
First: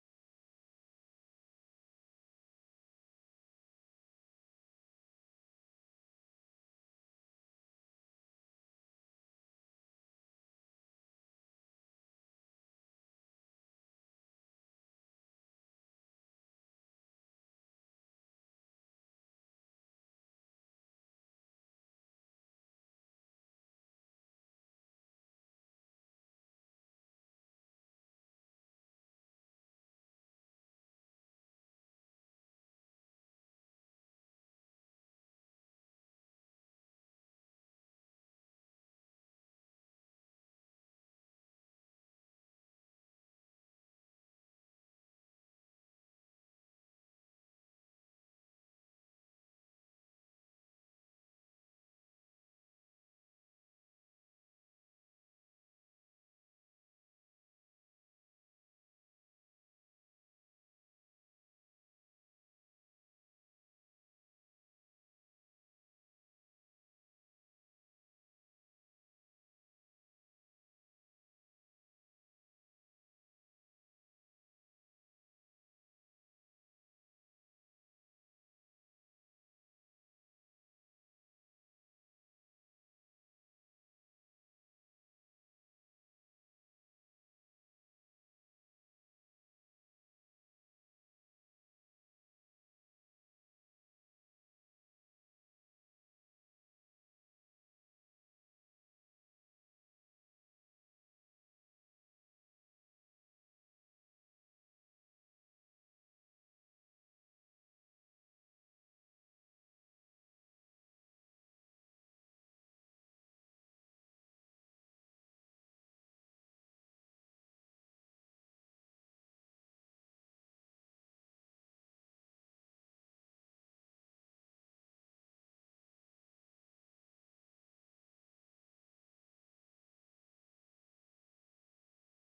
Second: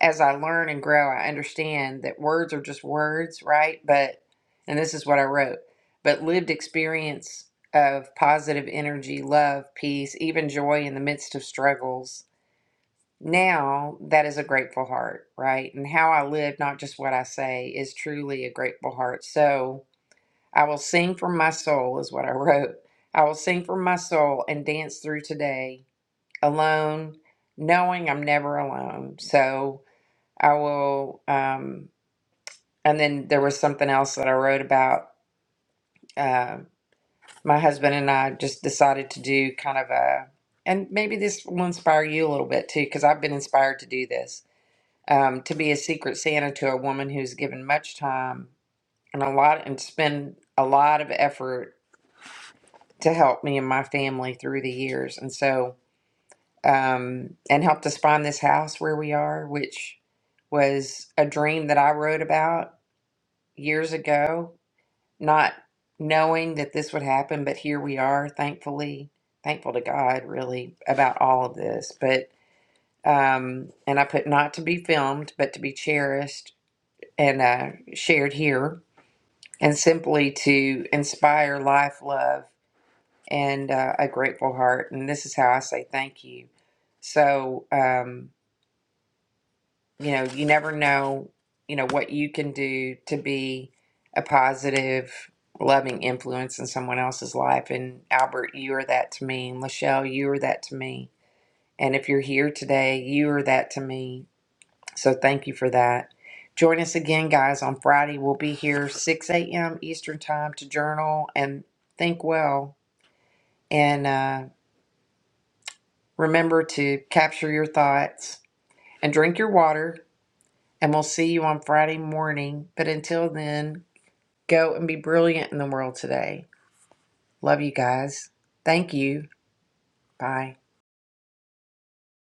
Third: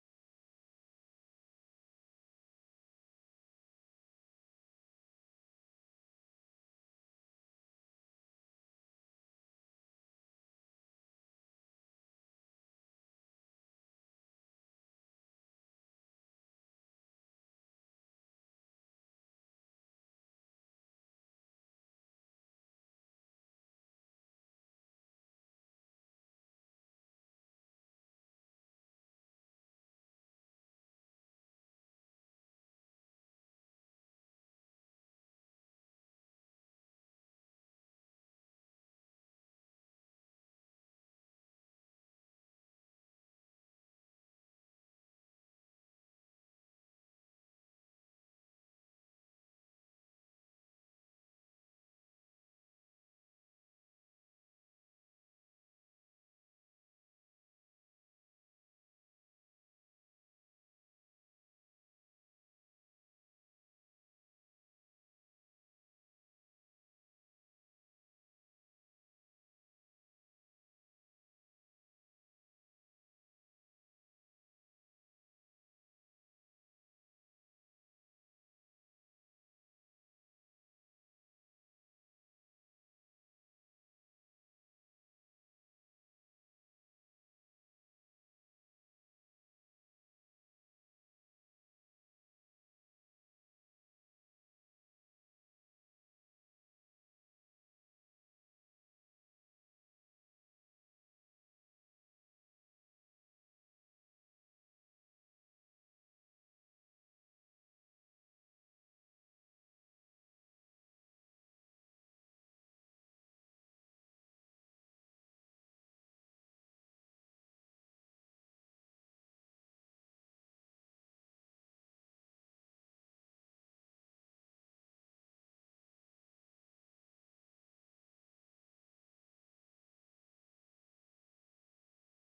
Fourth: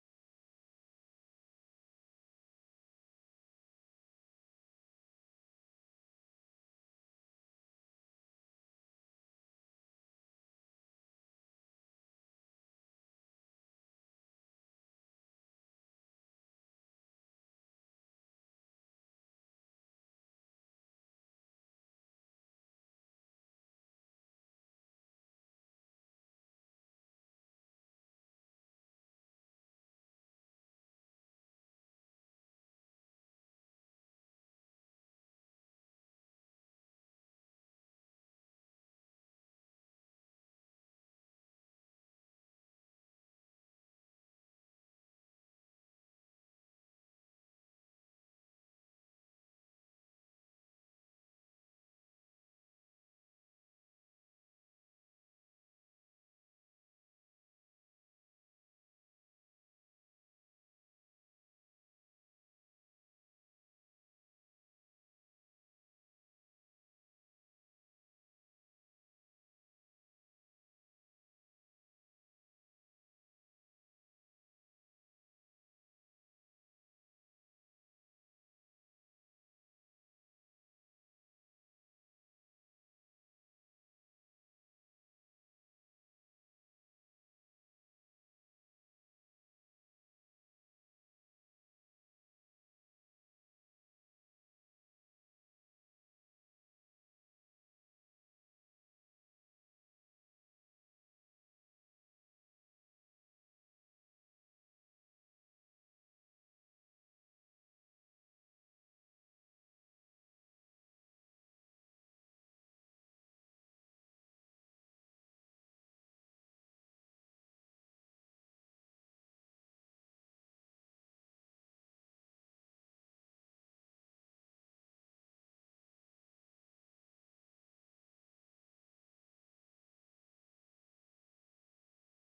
as I learn and grow, I understand that words are just words, right? But, and this is what I wrote, but lived experience of positive energy, love, peace, even joy in the midst of struggles. Now that is a grateful heart, right? And how I live, not just what I say, is truly a grateful heart. So I will sing from my soul, is what I wrote. I will sing from my soul and dance through today alone, knowing I'm never alone. So I will. Um, and then there was something else that I wrote about. Uh, my husband and I just decided to do kind of a, and maybe this will inspire you a little bit too, because I've been inspired to do this, um, to be a secret Santa to a woman who's given much time and a lot and spend a lot of effort to help me and my family through the years. And so um, and helped us find this house where we are, which was a dream that I wrote about years ago, not knowing that this would happen, but here we are, thankfully, thankful to God, really, about all of this. But, um, and I put not to be filmed, but to be cherished and uh, shared here, and simply to inspire life, love, and uh, a grateful heart. And this is how I say thank you. So, um, you know, you never know, you know, what you can do to be a positive, loving influence in someone else's life. And Albert, you are that to me. And Lachelle, you are that to me. And if you're here today, you are that to me. So thank you for that. Join us again, guys, on Friday. We'll be here 6 a.m. Eastern Time to journal and think well. And uh, remember to capture your thoughts and drink your water And we'll see you on Friday morning. But until then, go and be brilliant in the world today. Love you guys. Thank you. Bye.